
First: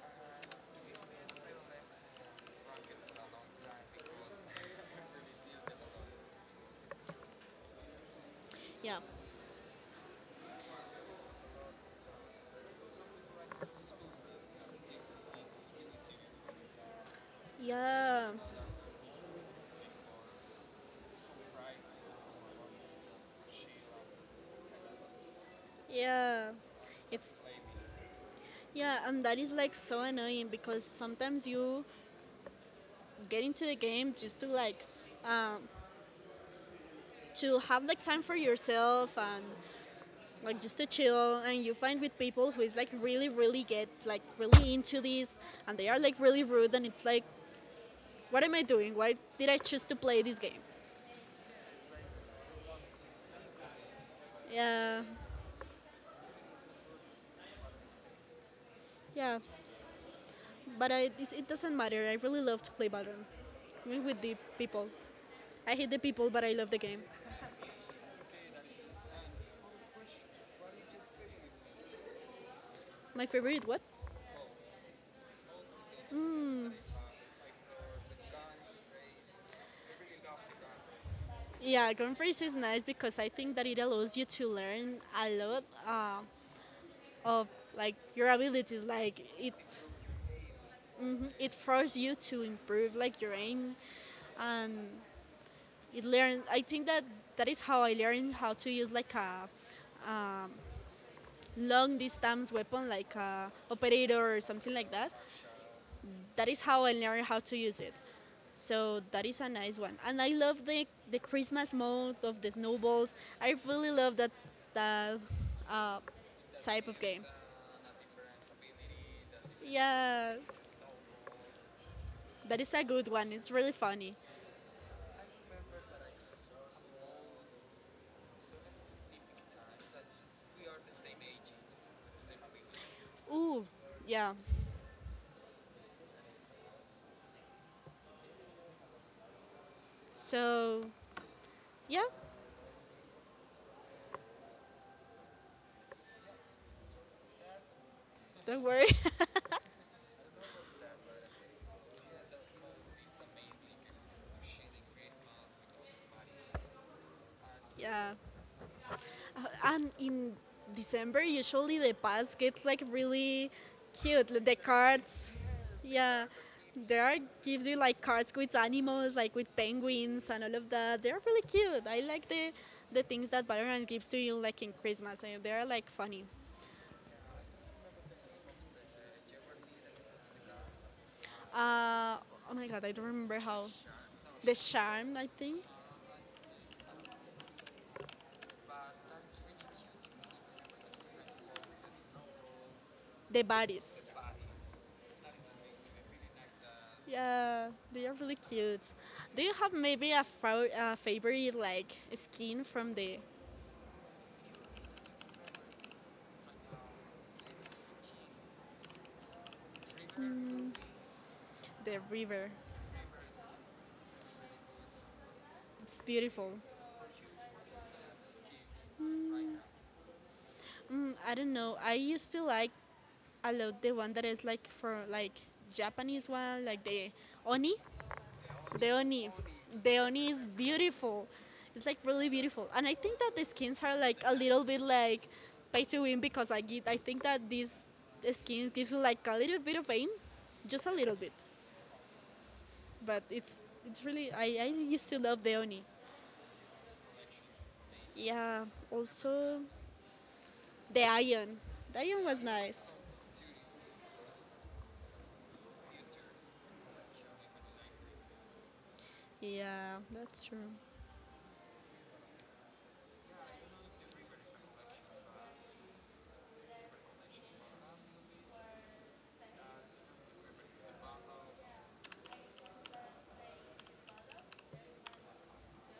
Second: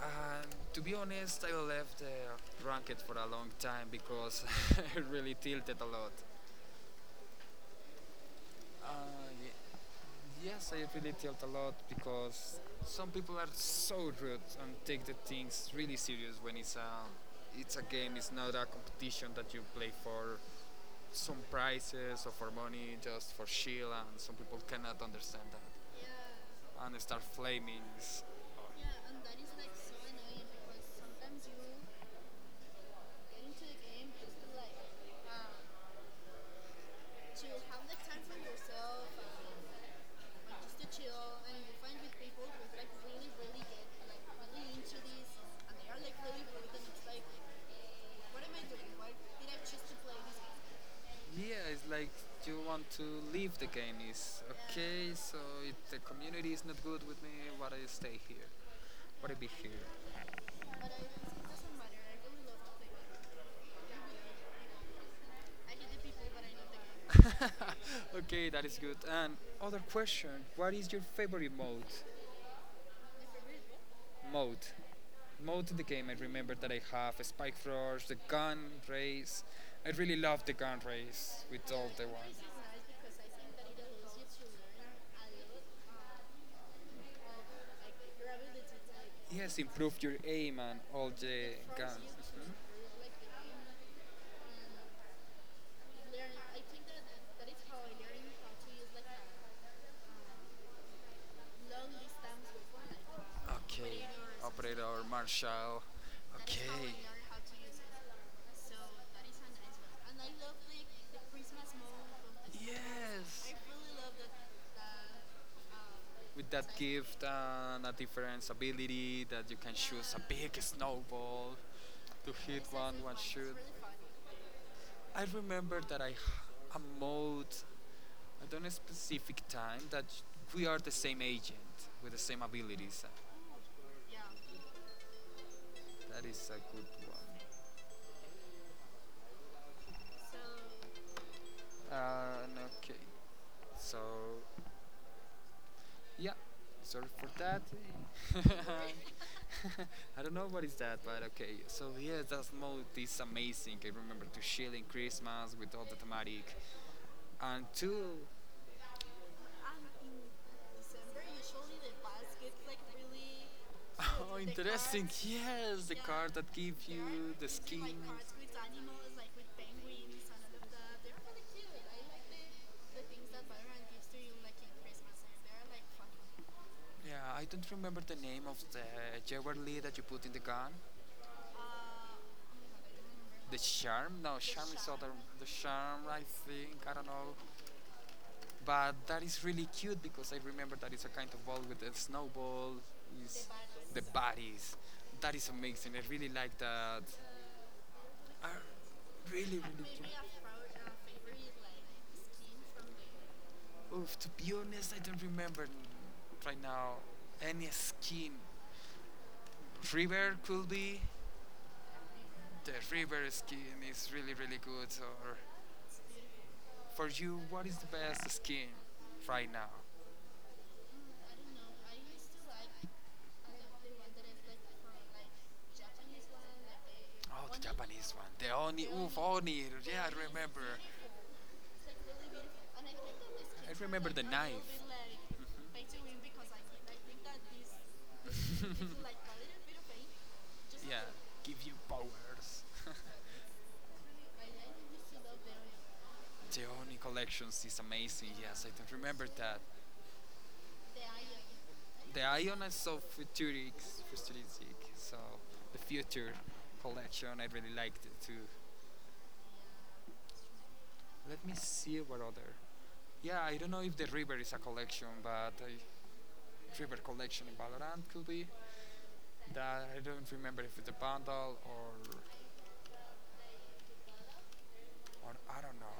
Speaker 1: And to be honest, I left the ranked for a long time because I really tilted a lot. Uh,
Speaker 2: yeah,
Speaker 1: ye- yes, I really tilt a lot because some people are so rude and take the things really serious when it's a game.
Speaker 2: yeah,
Speaker 1: It's not a competition that you play for some prizes or for money, just for shield. And some people cannot understand that.
Speaker 2: yeah,
Speaker 1: And start
Speaker 2: it's
Speaker 1: flaming. It's- oh. Yeah,
Speaker 2: yeah, and that is
Speaker 1: like
Speaker 2: like
Speaker 1: so
Speaker 2: so
Speaker 1: annoying
Speaker 2: annoying because
Speaker 1: because sometimes
Speaker 2: sometimes
Speaker 1: you
Speaker 2: you get into the
Speaker 1: you
Speaker 2: game
Speaker 1: just
Speaker 2: just
Speaker 1: to
Speaker 2: to
Speaker 1: like
Speaker 2: like
Speaker 1: uh,
Speaker 2: um,
Speaker 1: chill,
Speaker 2: to have like time for yourself and
Speaker 1: uh,
Speaker 2: like just
Speaker 1: just
Speaker 2: to
Speaker 1: to chill,
Speaker 2: chill,
Speaker 1: and
Speaker 2: and you
Speaker 1: you find
Speaker 2: find
Speaker 1: with
Speaker 2: with
Speaker 1: people
Speaker 2: people who
Speaker 1: who
Speaker 2: is like
Speaker 1: like
Speaker 2: really,
Speaker 1: really,
Speaker 2: really
Speaker 1: really get
Speaker 2: get
Speaker 1: like
Speaker 2: like really
Speaker 1: really into
Speaker 2: into
Speaker 1: this,
Speaker 2: this,
Speaker 1: and
Speaker 2: and
Speaker 1: they
Speaker 2: they
Speaker 1: are
Speaker 2: are
Speaker 1: like
Speaker 2: like really
Speaker 1: really rude,
Speaker 2: rude,
Speaker 1: and
Speaker 2: and
Speaker 1: it's
Speaker 2: it's like,
Speaker 1: like, what
Speaker 2: what
Speaker 1: am
Speaker 2: am
Speaker 1: I
Speaker 2: I
Speaker 1: doing?
Speaker 2: doing?
Speaker 1: Why
Speaker 2: Why
Speaker 1: did
Speaker 2: did
Speaker 1: I
Speaker 2: I
Speaker 1: choose
Speaker 2: choose
Speaker 1: to
Speaker 2: to
Speaker 1: play
Speaker 2: play
Speaker 1: this
Speaker 2: this game?
Speaker 1: game? Yeah, it's like you want to leave the game. Is
Speaker 2: Yeah,
Speaker 1: okay, yeah. So if the community is not good with me, why do I stay here? Why do I
Speaker 2: yeah,
Speaker 1: be here? But
Speaker 2: but I, it
Speaker 1: I,
Speaker 2: doesn't matter. I really love to play Valorant, I mean, with the people. I hate the people, but I love the game.
Speaker 1: okay, that is good. And other question: what is your favorite mode?
Speaker 2: My favorite what?
Speaker 1: Mode, mode in the game. I remember that I have Spike Rush, the gun race. I really love the gun race with all
Speaker 2: Yeah,
Speaker 1: the ones.
Speaker 2: Gunfreeze is nice because I think that it allows you to learn a lot of like your abilities. Like
Speaker 1: Yes, improve your aim and all the
Speaker 2: it
Speaker 1: guns.
Speaker 2: forces you to
Speaker 1: Mhm.
Speaker 2: improve like your aim, and it learn. I think that that is how I learned how to use like a long distance weapon, like a
Speaker 1: Okay.
Speaker 2: operator or something like
Speaker 1: Operator
Speaker 2: that.
Speaker 1: Marshall.
Speaker 2: That is how
Speaker 1: Okay.
Speaker 2: I learned how to use it. So that is a nice one. And I love the Christmas mode of the snowballs.
Speaker 1: Yes.
Speaker 2: I really love that, that uh,
Speaker 1: With that
Speaker 2: type of
Speaker 1: gift
Speaker 2: game.
Speaker 1: and a different ability that you can choose a
Speaker 2: Yeah,
Speaker 1: big snowball to
Speaker 2: that
Speaker 1: hit
Speaker 2: is a
Speaker 1: one
Speaker 2: good
Speaker 1: one
Speaker 2: one. It's
Speaker 1: shoot.
Speaker 2: really funny.
Speaker 1: I remember that a mode I don't know specific time that we are the same agent with the same abilities.
Speaker 2: Ooh, yeah.
Speaker 1: That is a good one.
Speaker 2: So, yeah,
Speaker 1: And okay, so yeah, sorry for that.
Speaker 2: don't worry.
Speaker 1: I don't know what is that, but okay. So yeah, that mode is amazing. I remember to chill in Christmas with all the thematic, and
Speaker 2: Yeah.
Speaker 1: two
Speaker 2: And in December, usually the past gets like really cute.
Speaker 1: oh,
Speaker 2: The
Speaker 1: interesting.
Speaker 2: cards,
Speaker 1: Yes, the
Speaker 2: yeah,
Speaker 1: card that gives
Speaker 2: there are
Speaker 1: you the
Speaker 2: gives you
Speaker 1: skin.
Speaker 2: like cards with animals, like with penguins and all of that. They're really cute. I like the things that Valorant gives to you like in Christmas, and they're like funny.
Speaker 1: Yeah, I don't remember the name of the jewelry that you put in the gun.
Speaker 2: Uh, oh my god, I don't remember
Speaker 1: The
Speaker 2: how
Speaker 1: charm? No,
Speaker 2: the
Speaker 1: charm is other.
Speaker 2: charm. I
Speaker 1: The
Speaker 2: think
Speaker 1: charm, I think. I don't know. But that is really cute because I remember that it's a kind of ball with a snowball.
Speaker 2: the
Speaker 1: Is the
Speaker 2: bodies.
Speaker 1: bodies. That is amazing. I really like that.
Speaker 2: Yeah, they are really
Speaker 1: I
Speaker 2: cute. Do you
Speaker 1: really.
Speaker 2: have maybe a favorite like skin from the
Speaker 1: Oof, to be honest, I don't remember right now any skin. River could be.
Speaker 2: the river?
Speaker 1: The river skin is really, really good. Or
Speaker 2: It's beautiful.
Speaker 1: for you, what is the best skin right now?
Speaker 2: I don't know. I used to like a lot the one that is like for like Japanese one, like the
Speaker 1: Oh, the
Speaker 2: oni.
Speaker 1: Japanese one. The Oni,
Speaker 2: The
Speaker 1: oof,
Speaker 2: oni,
Speaker 1: Oni.
Speaker 2: the
Speaker 1: Yeah, I
Speaker 2: oni is
Speaker 1: remember.
Speaker 2: beautiful. It's like really beautiful, and I think that the
Speaker 1: I
Speaker 2: skins are
Speaker 1: remember
Speaker 2: like
Speaker 1: the
Speaker 2: a little bit
Speaker 1: knife.
Speaker 2: like pay to win because I get, I think that these skins gives you like a little bit of pain, just a
Speaker 1: Yeah,
Speaker 2: little bit,
Speaker 1: give you powers.
Speaker 2: but it's really I used to love the oni.
Speaker 1: The Oni collections is amazing. Yes,
Speaker 2: Yeah,
Speaker 1: I don't remember that.
Speaker 2: also the iron. The
Speaker 1: The
Speaker 2: iron was
Speaker 1: Ion is
Speaker 2: nice.
Speaker 1: so futuristic, futuristic. So the future collection, I really liked it too.
Speaker 2: Yeah, that's true.
Speaker 1: Let me see what other. Yeah, I don't know if the river is a collection, but a river collection in Valorant could be. That I don't remember if it's a bundle or I don't know.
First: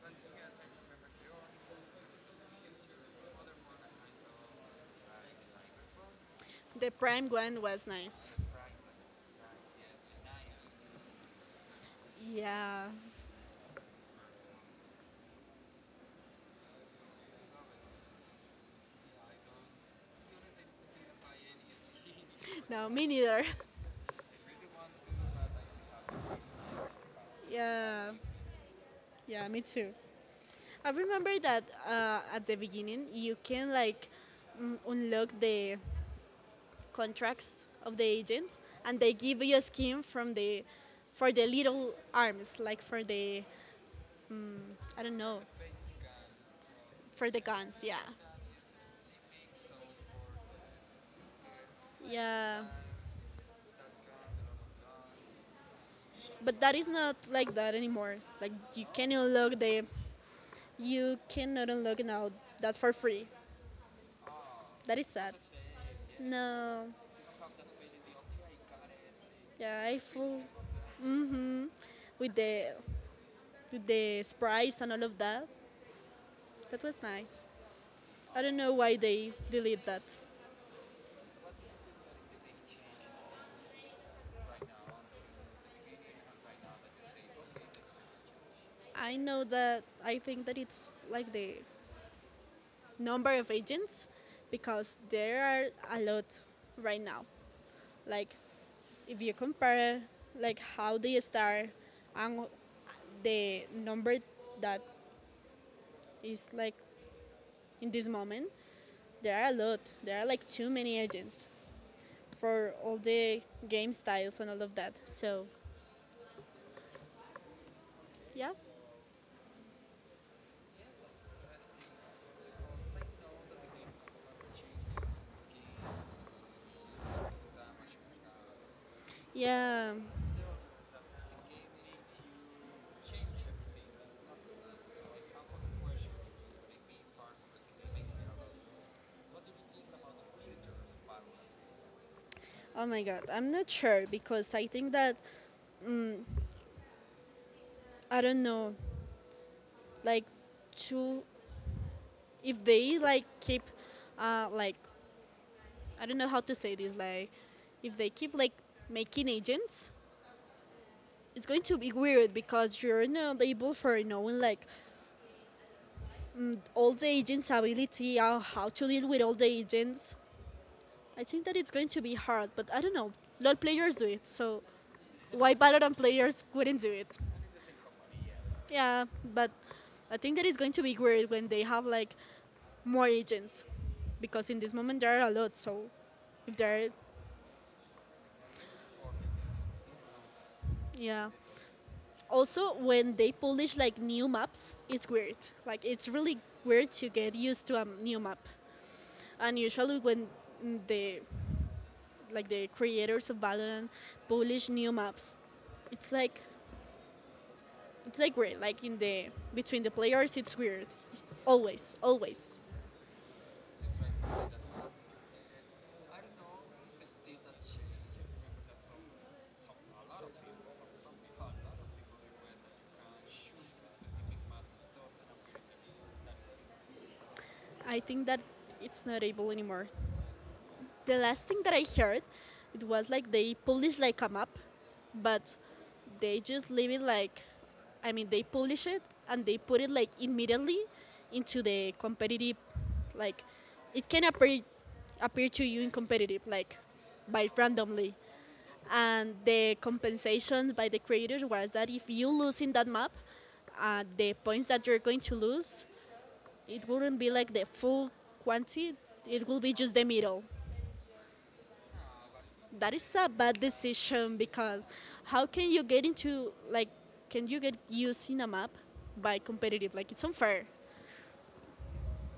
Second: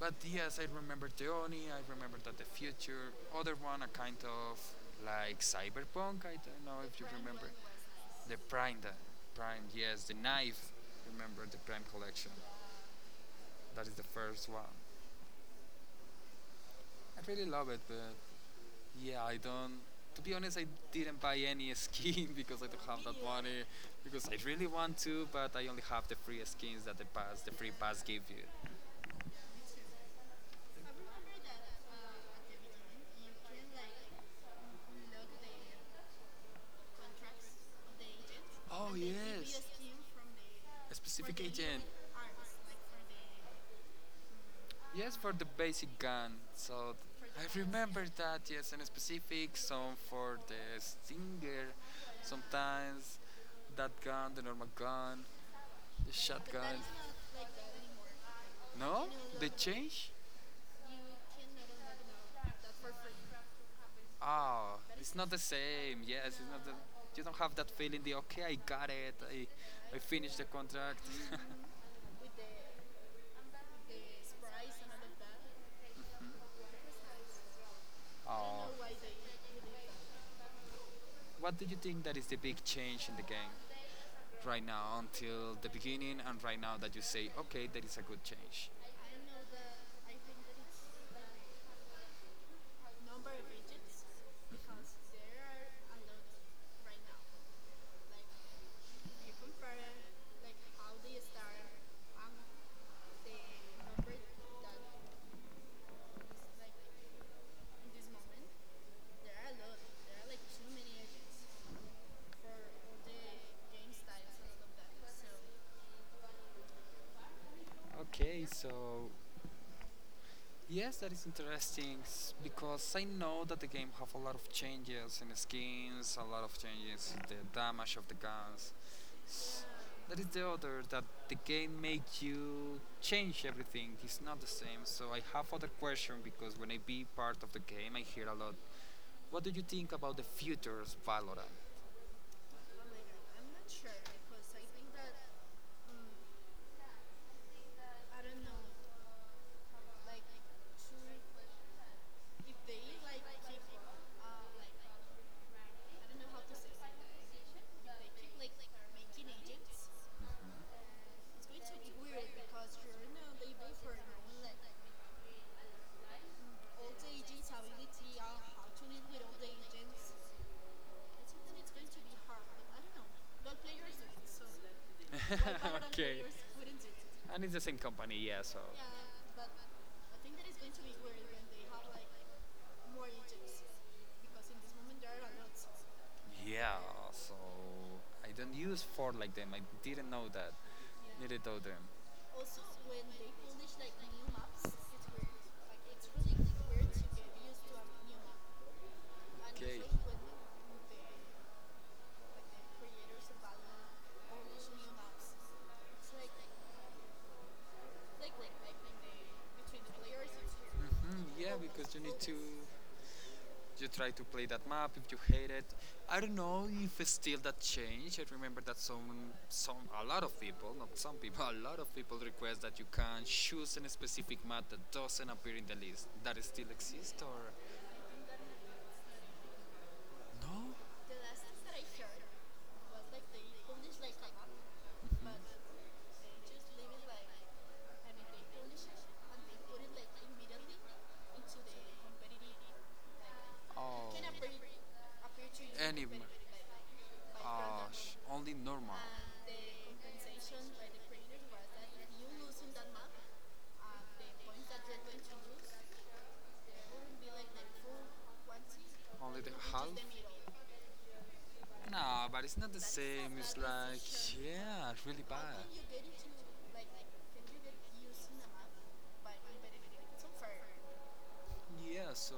Speaker 1: But yes, I remember the Oni. I remember that the future. Other one, a kind of like cyberpunk. I don't know
Speaker 2: The
Speaker 1: if you
Speaker 2: Prime
Speaker 1: remember
Speaker 2: Gwen was nice.
Speaker 1: the Prime, the Prime, yes, the knife. Remember the Prime collection?
Speaker 2: Yeah.
Speaker 1: That is the first one. I really love it, but yeah, I don't. To be honest, I didn't buy any skin because I don't
Speaker 2: No,
Speaker 1: have
Speaker 2: me
Speaker 1: that
Speaker 2: neither.
Speaker 1: money. Because I really want to, but I only have the free skins that the pass, the free pass
Speaker 2: Yeah.
Speaker 1: give you. I
Speaker 2: Yeah, me too. I
Speaker 1: remember
Speaker 2: remember
Speaker 1: that
Speaker 2: that
Speaker 1: at
Speaker 2: at the
Speaker 1: the,
Speaker 2: beginning
Speaker 1: you
Speaker 2: you
Speaker 1: can
Speaker 2: can
Speaker 1: like
Speaker 2: like unlock
Speaker 1: look the
Speaker 2: the contracts
Speaker 1: contracts of
Speaker 2: of the
Speaker 1: the agents.
Speaker 2: agents,
Speaker 1: Oh and
Speaker 2: and
Speaker 1: they give
Speaker 2: they
Speaker 1: you
Speaker 2: give
Speaker 1: yes,
Speaker 2: you
Speaker 1: a
Speaker 2: a
Speaker 1: yes, skin
Speaker 2: skin
Speaker 1: from
Speaker 2: from
Speaker 1: the
Speaker 2: the
Speaker 1: a for
Speaker 2: for
Speaker 1: specific
Speaker 2: the
Speaker 1: for the agent.
Speaker 2: little
Speaker 1: Arms,
Speaker 2: arms,
Speaker 1: like
Speaker 2: like for
Speaker 1: for the
Speaker 2: the mm, I don't
Speaker 1: yes, for
Speaker 2: know
Speaker 1: the basic gun. So
Speaker 2: for the
Speaker 1: I
Speaker 2: guns. Yeah.
Speaker 1: remember that. Yes, in specific, some for the stinger,
Speaker 2: Yeah.
Speaker 1: sometimes that gun, the normal gun, the
Speaker 2: But that
Speaker 1: shotgun.
Speaker 2: is not like that anymore. Like
Speaker 1: No, they change.
Speaker 2: you cannot unlock now that for free.
Speaker 1: Oh,
Speaker 2: That is
Speaker 1: it's not
Speaker 2: sad.
Speaker 1: the same. Yes, it's not the.
Speaker 2: No,
Speaker 1: You don't have that feeling. The okay, I got it.
Speaker 2: yeah, I
Speaker 1: I finished
Speaker 2: feel
Speaker 1: the contract.
Speaker 2: mm-hmm, with the sprites and all of that. That was nice. I don't
Speaker 1: Oh,
Speaker 2: know why they delete that.
Speaker 1: what do you think that is the big change in the game? Right now until the beginning and right now that you say, okay, that is a good change?
Speaker 2: I know that I think that it's like the number of agents because there are a lot right now. Like if you compare like how they start and the number that is like in this moment, there are a lot. There are like too many agents for all the game styles and all of that. So,
Speaker 1: Okay,
Speaker 2: yeah.
Speaker 1: so yes, that is interesting because I know that the game have a lot of changes in skins, a lot of changes in the damage of the guns. S-
Speaker 2: Yeah.
Speaker 1: That is the other that the game make you change everything. It's not the same. So I have other question because when I be part of the game, I hear a lot. What do you think about the future of Valorant?
Speaker 2: Oh my god, I'm not sure because I think that mm, I don't know, like to if they like keep like I don't know how to say this like if they keep like making agents it's going to be weird because you're not able for knowing like all the agents ability or how to deal with all the agents. I think that it's going to be hard but I don't know, LOL players do it, so why Valorant
Speaker 1: Okay.
Speaker 2: players wouldn't do it.
Speaker 1: And it's the same company, yeah, so.
Speaker 2: Yeah, but I think that it's going to be weird when they have like more agents, because in this moment there are a lot. So if there,
Speaker 1: Yeah,
Speaker 2: are,
Speaker 1: so I don't use Ford like them. I didn't know that.
Speaker 2: yeah.
Speaker 1: Neither know them.
Speaker 2: Also, when they publish like new maps, it's weird. Like it's really weird to get used to a new map. And
Speaker 1: Okay.
Speaker 2: usually when the like the creators of Valorant publish new maps, it's like it's like weird. Like in the between the players, it's weird.
Speaker 1: Hmm, yeah,
Speaker 2: Always,
Speaker 1: because you need to
Speaker 2: always.
Speaker 1: you try to play that map if you hate it. I don't know if it's still that change. I remember that some a lot of people, not some people, a lot of people request that you can choose a specific map that doesn't appear in the list. That still exists or
Speaker 2: I think that it's not able anymore.
Speaker 1: no?
Speaker 2: The last thing that I heard, it was like they publish like a map,
Speaker 1: Mhm. Like
Speaker 2: but they just leave it like, I mean, they publish it and they put it like immediately
Speaker 1: like
Speaker 2: into the competitive, like
Speaker 1: like
Speaker 2: it
Speaker 1: oh,
Speaker 2: can appear to you in
Speaker 1: Competitive
Speaker 2: competitive, like
Speaker 1: like
Speaker 2: by randomly.
Speaker 1: only normal.
Speaker 2: And the compensation by the creators was that if you lose in that map, the
Speaker 1: uh,
Speaker 2: points that you're going to lose it wouldn't be
Speaker 1: like
Speaker 2: like the full quantity,
Speaker 1: only
Speaker 2: it
Speaker 1: the
Speaker 2: will be
Speaker 1: half.
Speaker 2: just the middle.
Speaker 1: No, but it's not the
Speaker 2: That is a
Speaker 1: same. It's
Speaker 2: bad
Speaker 1: like,
Speaker 2: decision because
Speaker 1: yeah, it's really
Speaker 2: how
Speaker 1: bad.
Speaker 2: can you get into
Speaker 1: like
Speaker 2: like
Speaker 1: like
Speaker 2: can you get used in a map by competitive? Like it's
Speaker 1: so
Speaker 2: unfair.
Speaker 1: yeah, so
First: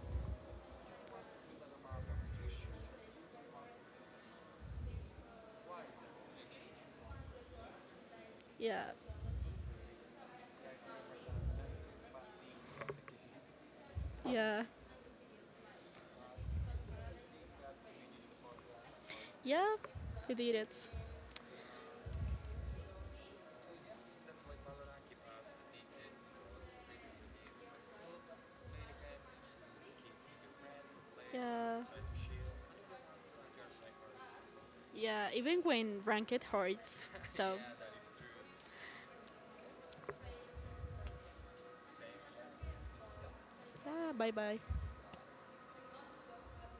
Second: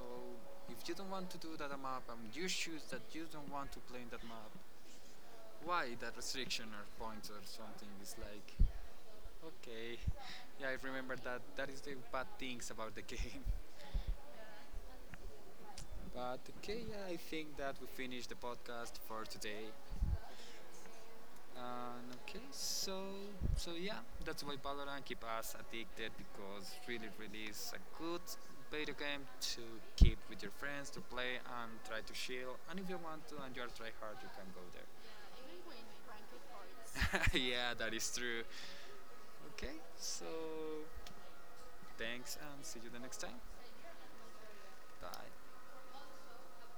Speaker 1: if you don't want to do that map and you choose that you don't want to play in that map, why that restriction or point or something. It's like,
Speaker 2: Yeah.
Speaker 1: okay, yeah, I remember that. That is the bad things about the game.
Speaker 2: Yeah.
Speaker 1: But okay, yeah, I think that we finished the podcast for today.
Speaker 2: Yeah. They did it.
Speaker 1: And okay, so so yeah, that's why Valorant keep us addicted because really, really is a good video game to keep with your friends to play and
Speaker 2: Yeah.
Speaker 1: try to chill. And if you want to and you're try hard, you can go
Speaker 2: Yeah. Even when
Speaker 1: there.
Speaker 2: ranked hurts. So
Speaker 1: Yeah, that is true. Okay, so thanks and see you the next time.
Speaker 2: yeah, bye bye.
Speaker 1: Bye.